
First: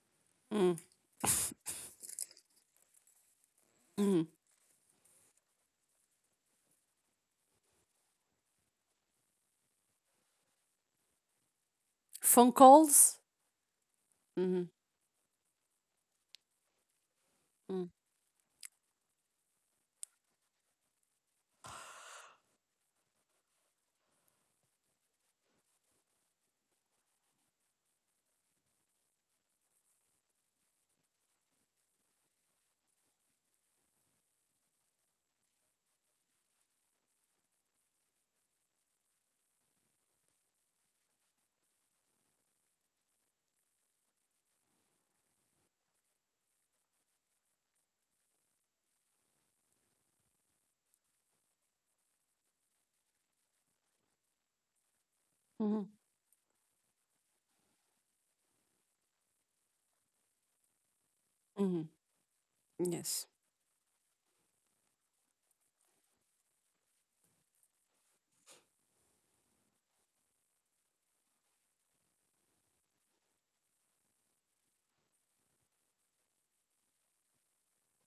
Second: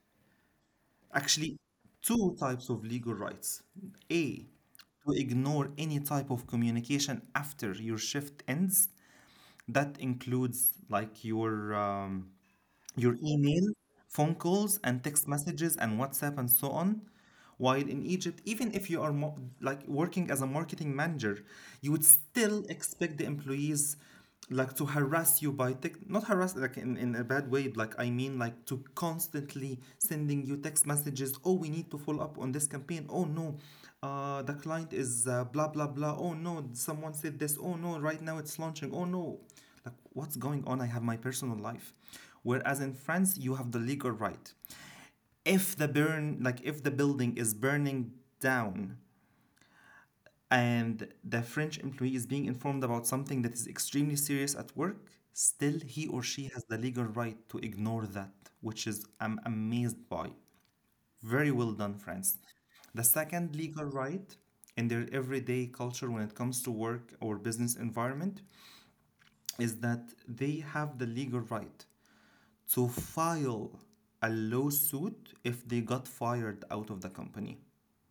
S2: mm.
S1: Actually, two types of legal rights. A, to ignore any type of communication after your shift ends. That includes like your um,
S2: Phone
S1: your
S2: calls.
S1: email, phone
S2: Mm-hmm.
S1: calls, and text messages, and WhatsApp, and so on. While
S2: Mm.
S1: in Egypt, even if you are like working as a marketing manager, you would still expect the employees like to harass you by text, not harass like in a bad way. Like I mean, like to constantly sending you text messages. Oh, we need to follow up on this campaign. Oh no, the client is blah blah blah. Oh no, someone said this. Oh no, right now it's launching. Oh no, like, what's going on? I have my personal life. Whereas in France, you have the legal right. If the building is burning down and the French employee is being informed about something that is extremely serious at work, still
S2: Mm-hmm.
S1: he or she has the legal right to ignore that, which is I'm amazed by. Very well
S2: Mm-hmm.
S1: done, France. The
S2: Yes.
S1: second legal right in their everyday culture when it comes to work or business environment is that they have the legal right so file a lawsuit if they got fired out of the company.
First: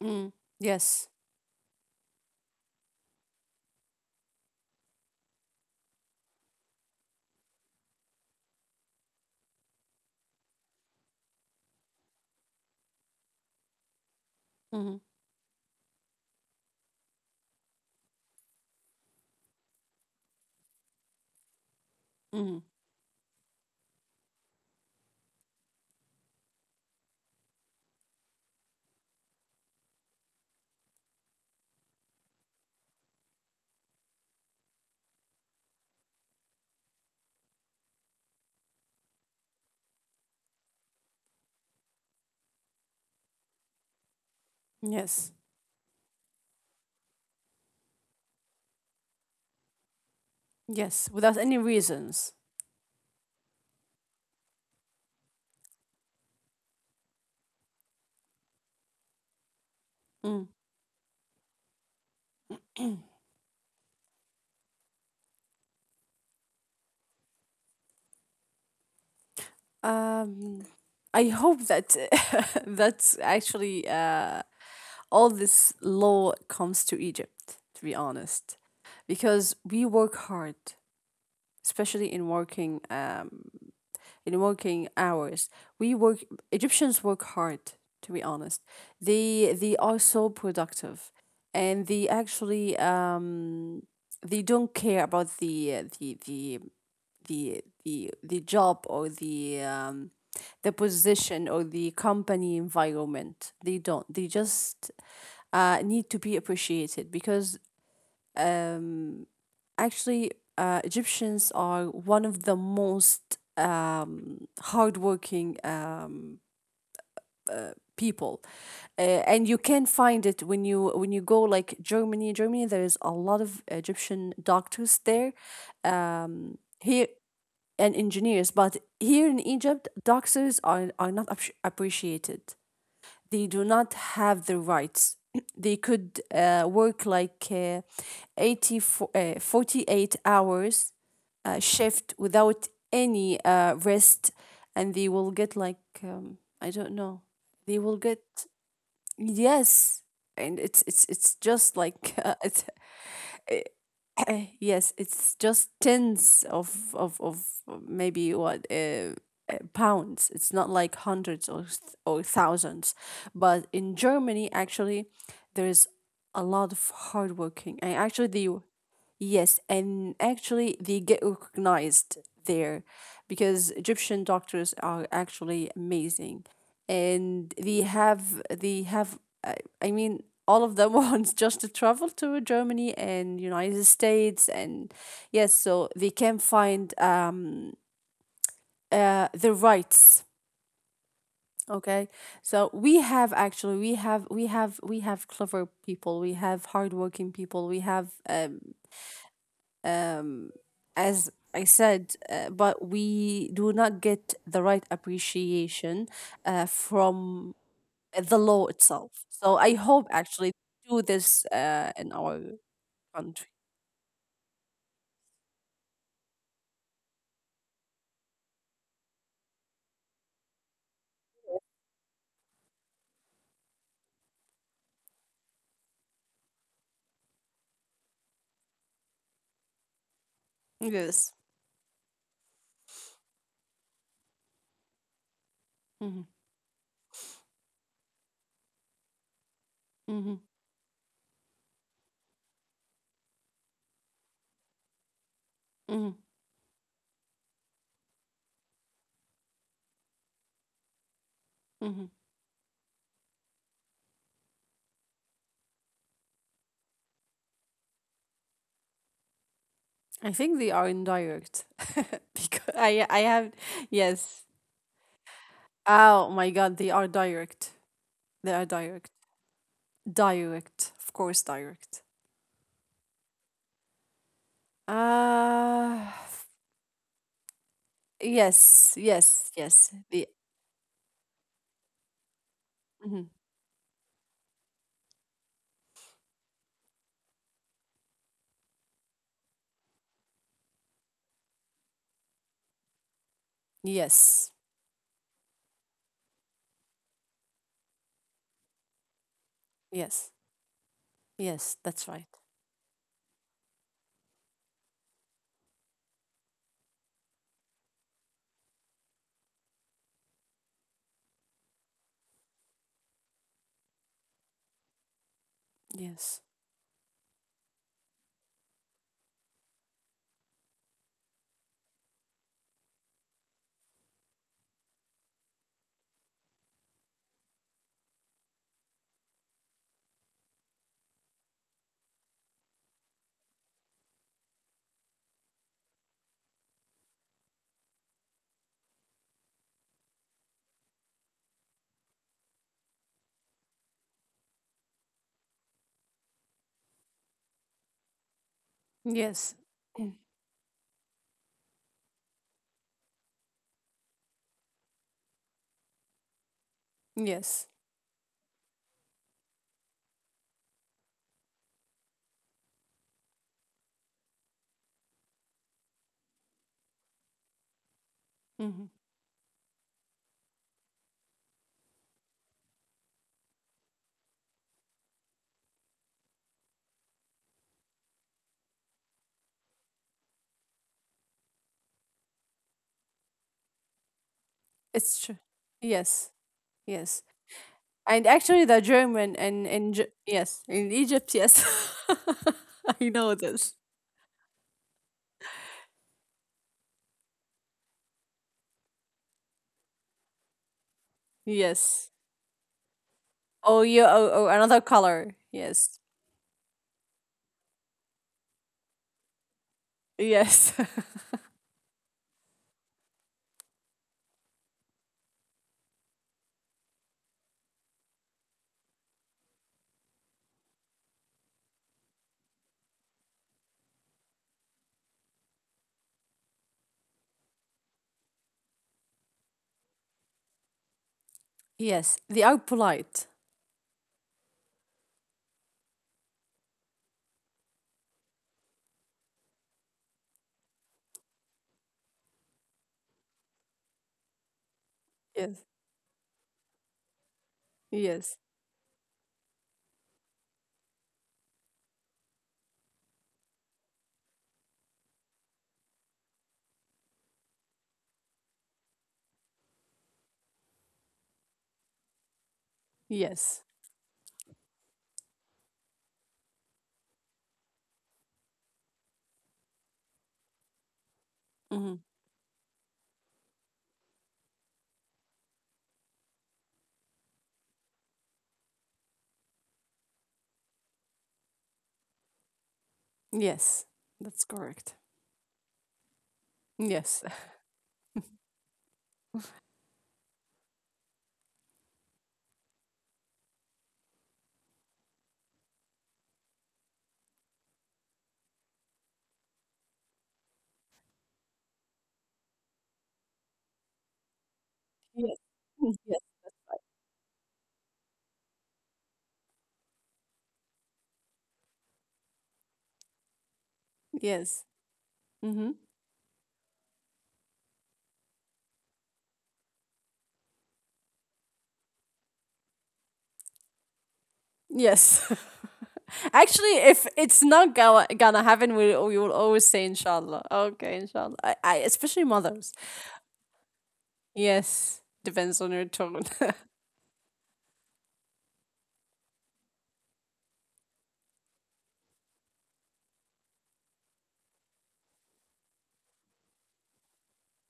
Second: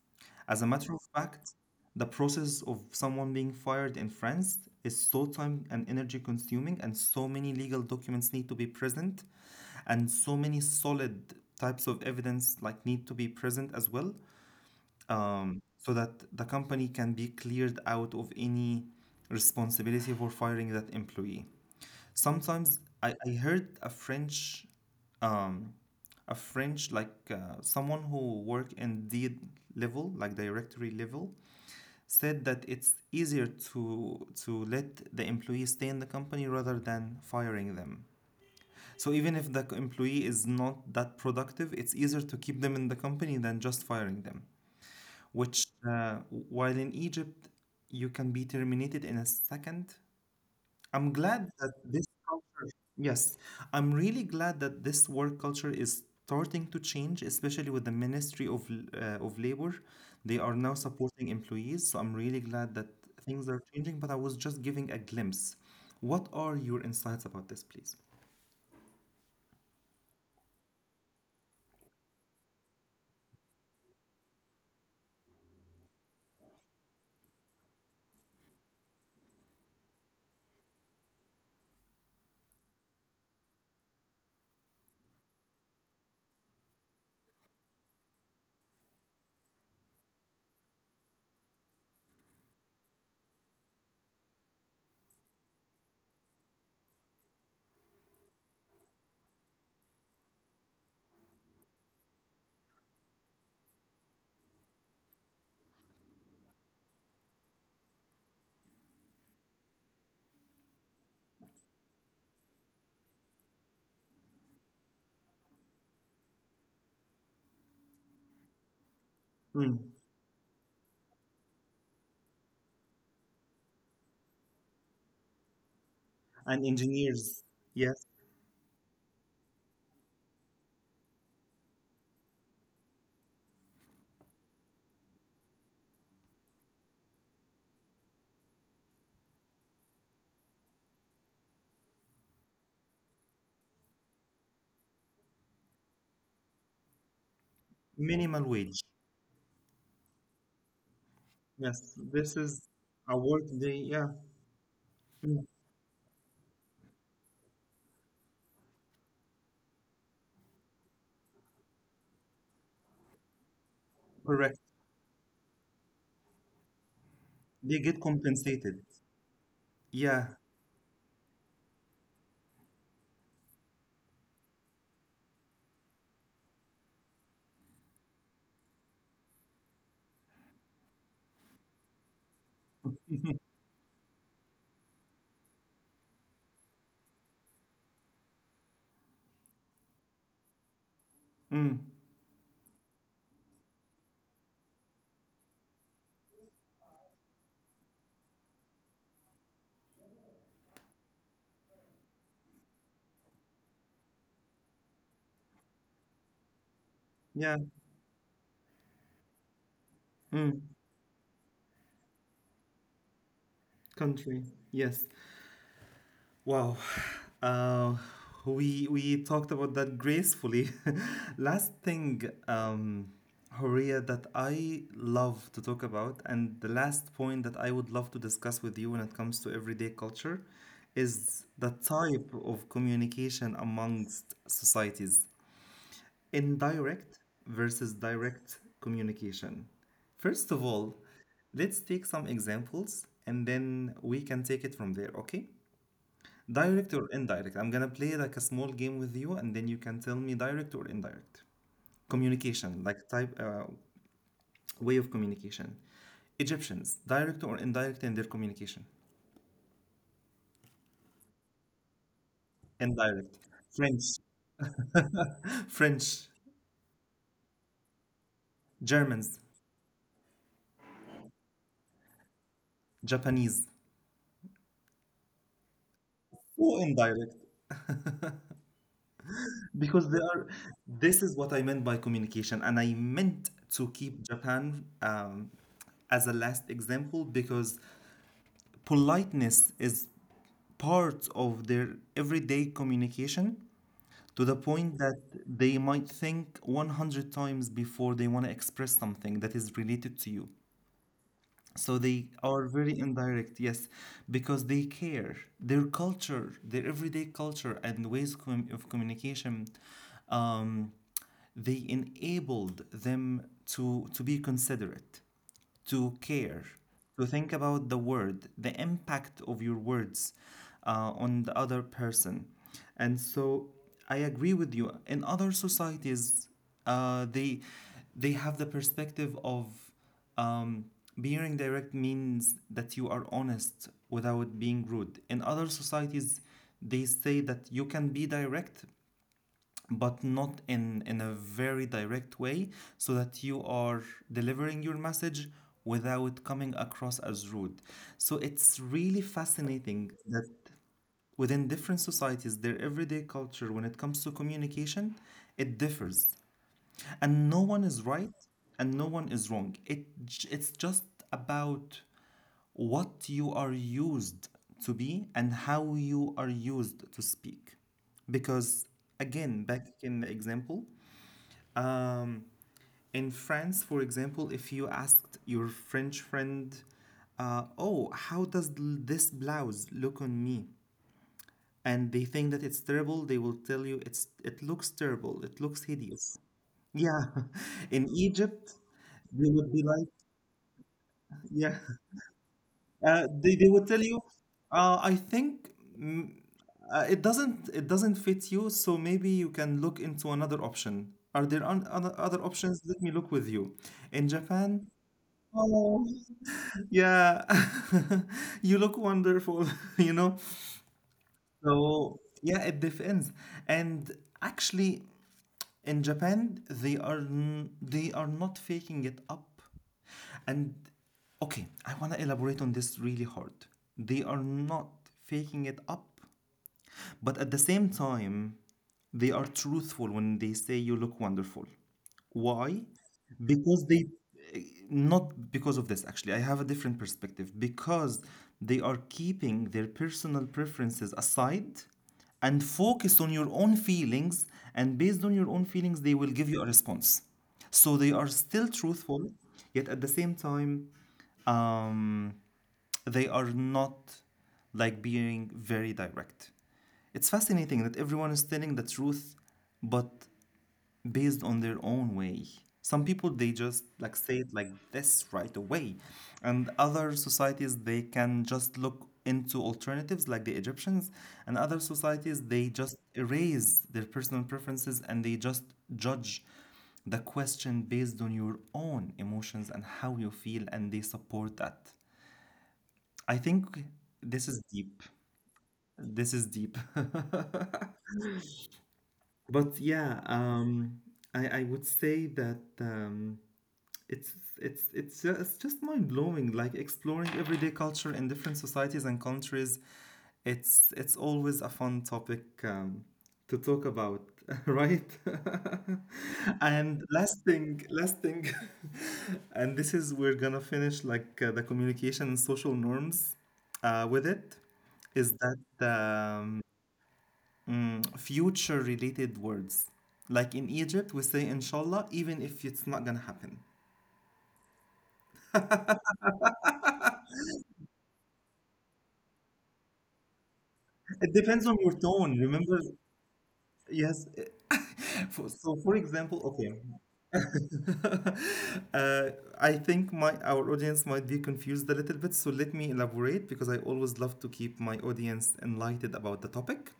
S2: Mm.
S1: As a matter of
S2: Yes.
S1: fact, the process of someone being fired in France is so time and energy consuming, and so many legal documents need to be present, and so many solid types of evidence like need to be present as well,
S2: Mm-hmm.
S1: so that the company can be cleared out of any responsibility for firing that employee.
S2: Mm-hmm.
S1: Sometimes I heard um, a French like someone who work in the level, like directory level, said that it's easier to let the employee stay in the company rather than firing them. So even if the employee is not that productive, it's easier to keep them in the company than just firing them.
S2: Yes.
S1: Which, while in Egypt, you can be terminated in a second.
S2: Yes.
S1: I'm
S2: Without
S1: glad
S2: any
S1: that this
S2: reasons.
S1: culture, yes, I'm really glad that this work culture is starting to change, especially with the Ministry of Labor. They
S2: Mm.
S1: are now supporting employees, so I'm really glad that things are changing. But I was just giving a glimpse. What are your insights about this, please?
S2: Um, I hope that <laughs> that's actually all this law comes to Egypt. To be honest, because we work hard, especially in working, hours. We work Egyptians work hard, to be honest. They are so productive, and they actually they don't care about the job or the position or the company environment. They don't. They just need to be appreciated because, actually, Egyptians are one of the most, hardworking, people, and you can
S1: Mm.
S2: find it when you go, like, Germany. Germany, there is a lot of Egyptian doctors there.
S1: And
S2: Here,
S1: engineers,
S2: and
S1: yes,
S2: engineers, but here in Egypt, doctors are not appreciated. They do not have the rights. <clears throat> They could, work like, 80, 48 hours, shift without any, rest, and they will get like, I don't know. They will get,
S1: minimal wage.
S2: yes, and it's just
S1: Yes,
S2: like, <laughs>
S1: this is
S2: it's
S1: a work they, yeah,
S2: <coughs> yes, it's
S1: mm,
S2: just tens of maybe what, pounds. It's not like hundreds, or or thousands. But in Germany,
S1: correct.
S2: actually, there is a lot of hardworking.
S1: They
S2: Working. And
S1: get
S2: actually, the
S1: compensated.
S2: yes, and
S1: Yeah,
S2: actually they get recognized there, because Egyptian doctors are actually amazing, and they have uh, I mean, all of them <laughs> wants just to travel to Germany and United States, and yes, so they can find the rights.
S1: mm,
S2: Okay, so we have, actually, we have clever people, we have hardworking people, we have, um, as I said, but we do not get the right appreciation from
S1: yeah,
S2: the law itself. So I hope actually
S1: mm.
S2: do this in our country.
S1: Country, yes. Wow. Uh, we talked about that gracefully. <laughs> Last thing, Horia, that I love to talk about, and the last point that I would love to discuss with you when it comes to everyday culture,
S2: Yes.
S1: is the type of communication amongst societies,
S2: Hmm.
S1: indirect versus direct communication.
S2: Hmm.
S1: First of all, let's take some examples and then we can take it from there, okay?
S2: Hmm.
S1: Direct or indirect? I'm gonna play like a small game with you, and then you can tell me direct or indirect.
S2: Hmm.
S1: Communication, like type, way of communication. Egyptians, direct or indirect in their communication?
S2: I think they are indirect. <laughs> Because I
S1: Indirect.
S2: have,
S1: French,
S2: yes.
S1: <laughs> French,
S2: Oh my God, they are direct. They are direct.
S1: Germans,
S2: Direct, of course, direct.
S1: Japanese.
S2: Uh
S1: Oh, indirect.
S2: yes, yes, yes.
S1: Because they
S2: They,
S1: are, this is what I meant by communication, and I
S2: hmm.
S1: meant to keep Japan as a last example because politeness is part of their everyday communication to
S2: Yes.
S1: the point that they might think 100 times before they want to express something that is related to
S2: Yes.
S1: you.
S2: Yes.
S1: So
S2: That's
S1: they
S2: right.
S1: are very indirect, yes, because they care. Their culture, their everyday culture and ways of communication, um, they enabled them to be considerate to
S2: Yes.
S1: care, to think about the word, the impact of your words on the other person. And so I agree with you. In other societies, uh, they they have the perspective of um, being direct means that you are honest without being rude. In other societies, they say that you can be direct but not in a very direct way so that you are delivering your message without coming across as rude, so it's really
S2: Yes. Mm.
S1: fascinating that within different societies, their everyday culture when it comes to communication, it differs,
S2: Yes.
S1: and no one is right and no one is wrong, it it's just about what you are used to be and how you are used to speak
S2: Hmm.
S1: because again, back in the example, um, in France, for example, if you asked your French friend, oh, how does this blouse look on me, and they think that it's terrible, they will tell you it's, it looks
S2: It's true.
S1: terrible, it looks
S2: Yes.
S1: hideous.
S2: Yes.
S1: Yeah, <laughs> in
S2: And actually, the
S1: Egypt,
S2: German
S1: they
S2: and
S1: would be
S2: in Ge-
S1: like,
S2: yes, in Egypt, yes.
S1: yeah,
S2: <laughs> I know this.
S1: they would tell you, I think, mm, it doesn't fit you, so maybe you can look into another option. Are there
S2: Yes.
S1: other other options? Let me look with
S2: Oh,
S1: you.
S2: you.
S1: In
S2: Oh, another
S1: Japan,
S2: color. Yes.
S1: oh, <laughs> yeah, <laughs> you look wonderful, <laughs> you know.
S2: Yes.
S1: So yeah, it depends, and actually, in Japan, they are they are not faking it up, and okay, I want to elaborate on this really hard. They are not faking it up, but at the same time, they are truthful when they say you look wonderful.
S2: <laughs> Yes. They are
S1: Why?
S2: polite.
S1: Because they, not because of this actually, I have a different perspective. Because they are keeping their personal preferences aside and focused on your own feelings. And based on
S2: Yes.
S1: your own feelings, they will give you a response. So they
S2: Yes.
S1: are still truthful, yet at the same time, um, they are not like being very direct. It's fascinating that everyone is telling the truth, but based on their own way. Some people
S2: Yes.
S1: they just like say it like this right away, and other societies they can just look into alternatives like the Egyptians, and other
S2: Hmm.
S1: societies they just erase their personal preferences and they just judge the question based on your own emotions and how you feel, and they support that.
S2: Yes.
S1: I
S2: That's
S1: think
S2: correct.
S1: this is deep. This is
S2: Yes.
S1: deep. <laughs> But yeah, I would say that it's it's just mind blowing. Like exploring everyday culture in different societies and countries, it's always a fun topic to talk about, <laughs>
S2: <laughs> Yes.
S1: right?
S2: <laughs> Yes.
S1: <laughs> And last thing, <laughs> and this is we're gonna finish like the communication and social norms with
S2: Yes.
S1: it, is
S2: Hmm.
S1: that. Mm, future related words. Like in Egypt, we say inshallah, even if it's not gonna happen.
S2: Yes. <laughs> Actually, if it's not gonna happen, we will always say inshallah. Okay, inshallah.
S1: It
S2: Especially
S1: depends on your
S2: mothers.
S1: tone. Remember, yes.
S2: Yes.
S1: <laughs>
S2: Depends on your
S1: For-
S2: tone.
S1: so,
S2: <laughs>
S1: for example, okay. <laughs> uh, I think my our audience might be confused a little bit, so let me elaborate because I always love to keep my audience enlightened about the topic.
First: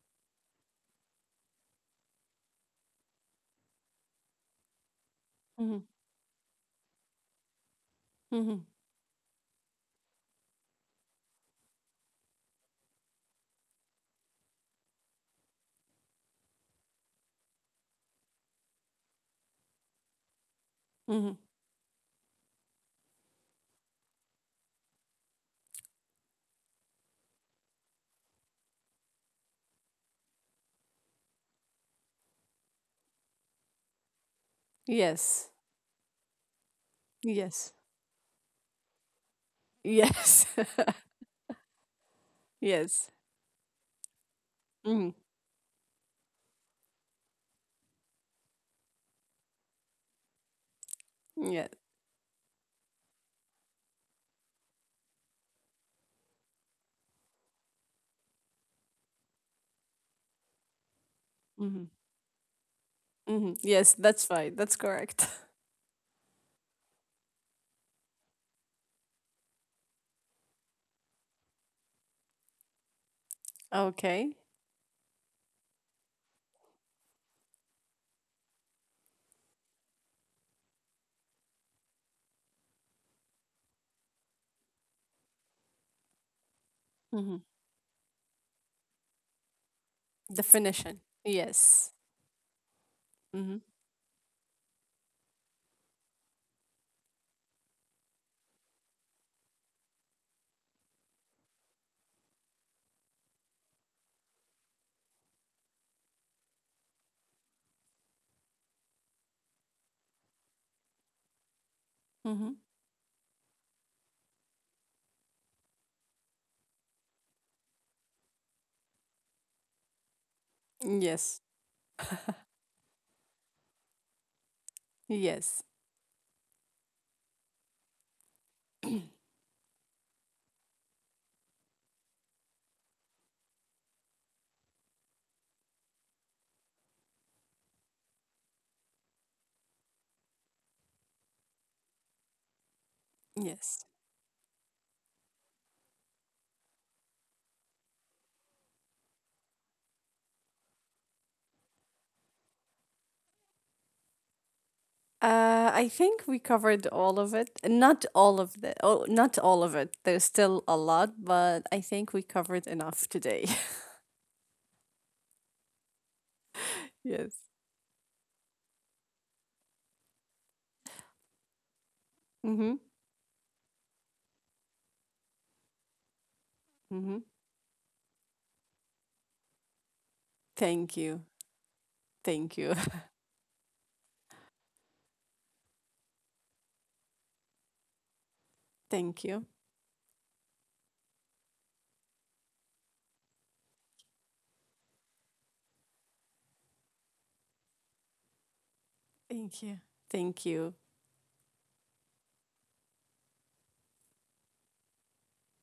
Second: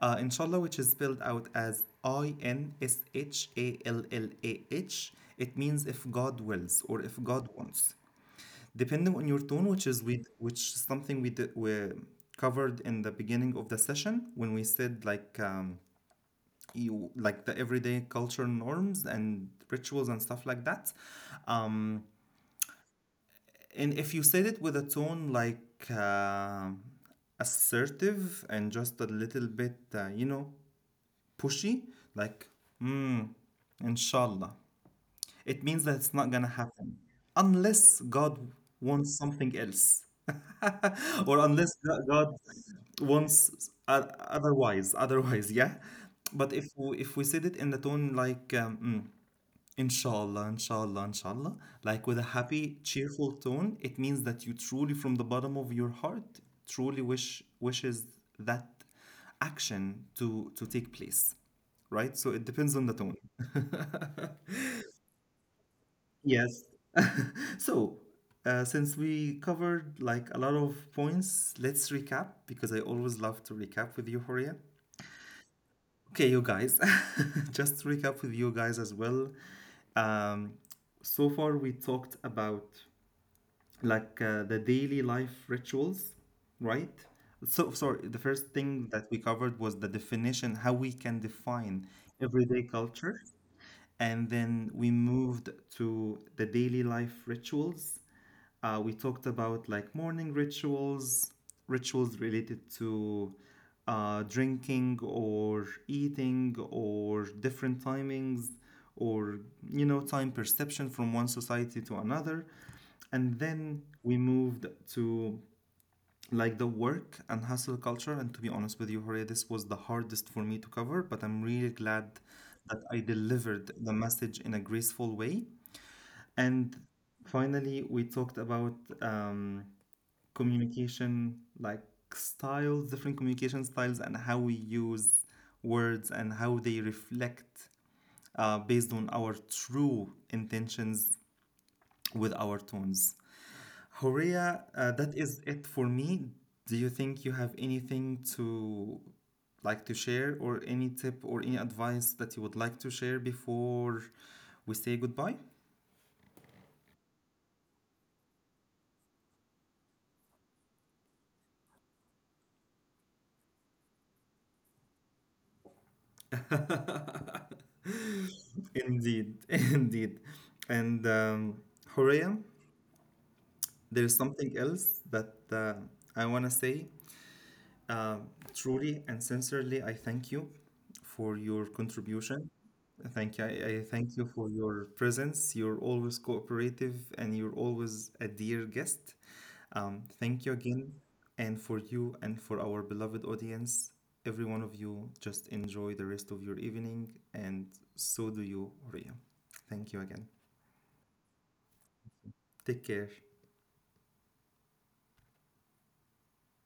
S1: Inshallah, which is spelled out as Inshallah, it means
S2: Hmm.
S1: if God wills or if God wants.
S2: Hmm.
S1: Depending on your tone, which is something we covered in the beginning of the session when we said like you like the everyday culture norms and rituals and stuff like that.
S2: Hmm.
S1: Um and if you said it with a tone like assertive and just a little bit you know, pushy, like mm, inshallah. It
S2: Yes.
S1: means that it's not gonna happen unless
S2: Yes.
S1: God wants something else,
S2: Yes.
S1: <laughs> or unless God
S2: <laughs>
S1: wants
S2: Yes.
S1: otherwise. Otherwise,
S2: Hmm.
S1: yeah. But if we said it in the tone like mm, inshallah, inshallah, inshallah, like with a
S2: Yeah.
S1: happy, cheerful tone, it means that you truly, from the bottom of your heart, truly wishes that action to take place, right? So it
S2: Hmm.
S1: depends on the tone.
S2: Hmm.
S1: <laughs>
S2: Yes, that's fine. That's correct. <laughs>
S1: Yes. So, since we covered like a lot of points, let's recap because I always love to recap with you, Horia.
S2: Okay.
S1: Okay, you guys, <laughs> just to recap with you guys as well. Um, so far, we talked about like the daily life rituals, right? So, sorry,
S2: Hmm.
S1: the first thing that we covered was the definition, how we can
S2: Definition.
S1: define
S2: Yes.
S1: everyday culture. And
S2: Hmm.
S1: then we moved to the daily life rituals. We talked about like morning rituals, rituals related to drinking or eating or different timings or, you know, time perception from one society to another.
S2: Hmm.
S1: And then we moved to like the work and hustle culture, and to be honest with you Horia, this was the hardest for me to cover, but I'm really
S2: Yes.
S1: glad that I delivered the message in a graceful way,
S2: Yes.
S1: and finally we talked about um, communication like styles, different communication styles and how we use words and how they reflect based on our true intentions with our tones.
S2: Yes.
S1: Horea, that is it for me. Do you think you have anything to like to share, or any tip or any advice that you would like to share before we say goodbye?
S2: I think we covered all of it. Not all of the Oh, not all of it. There's still a lot, but I think we covered enough today.
S1: <laughs>
S2: <laughs> Yes.
S1: Indeed, <laughs> indeed. And Horea,
S2: Mm-hmm.
S1: there is something else that I want to say.
S2: Mm-hmm.
S1: Um, truly and sincerely, I thank you for your
S2: Thank you.
S1: contribution.
S2: Thank
S1: Thank you.
S2: you.
S1: I thank you for your presence. You're always cooperative and you're always a dear guest.
S2: <laughs> Thank you.
S1: Thank you again. And for you and for our beloved audience, every one of you, just enjoy the rest of your evening. And so do you, Ria. Thank you again.
S2: Thank you. Thank you.
S1: Take care.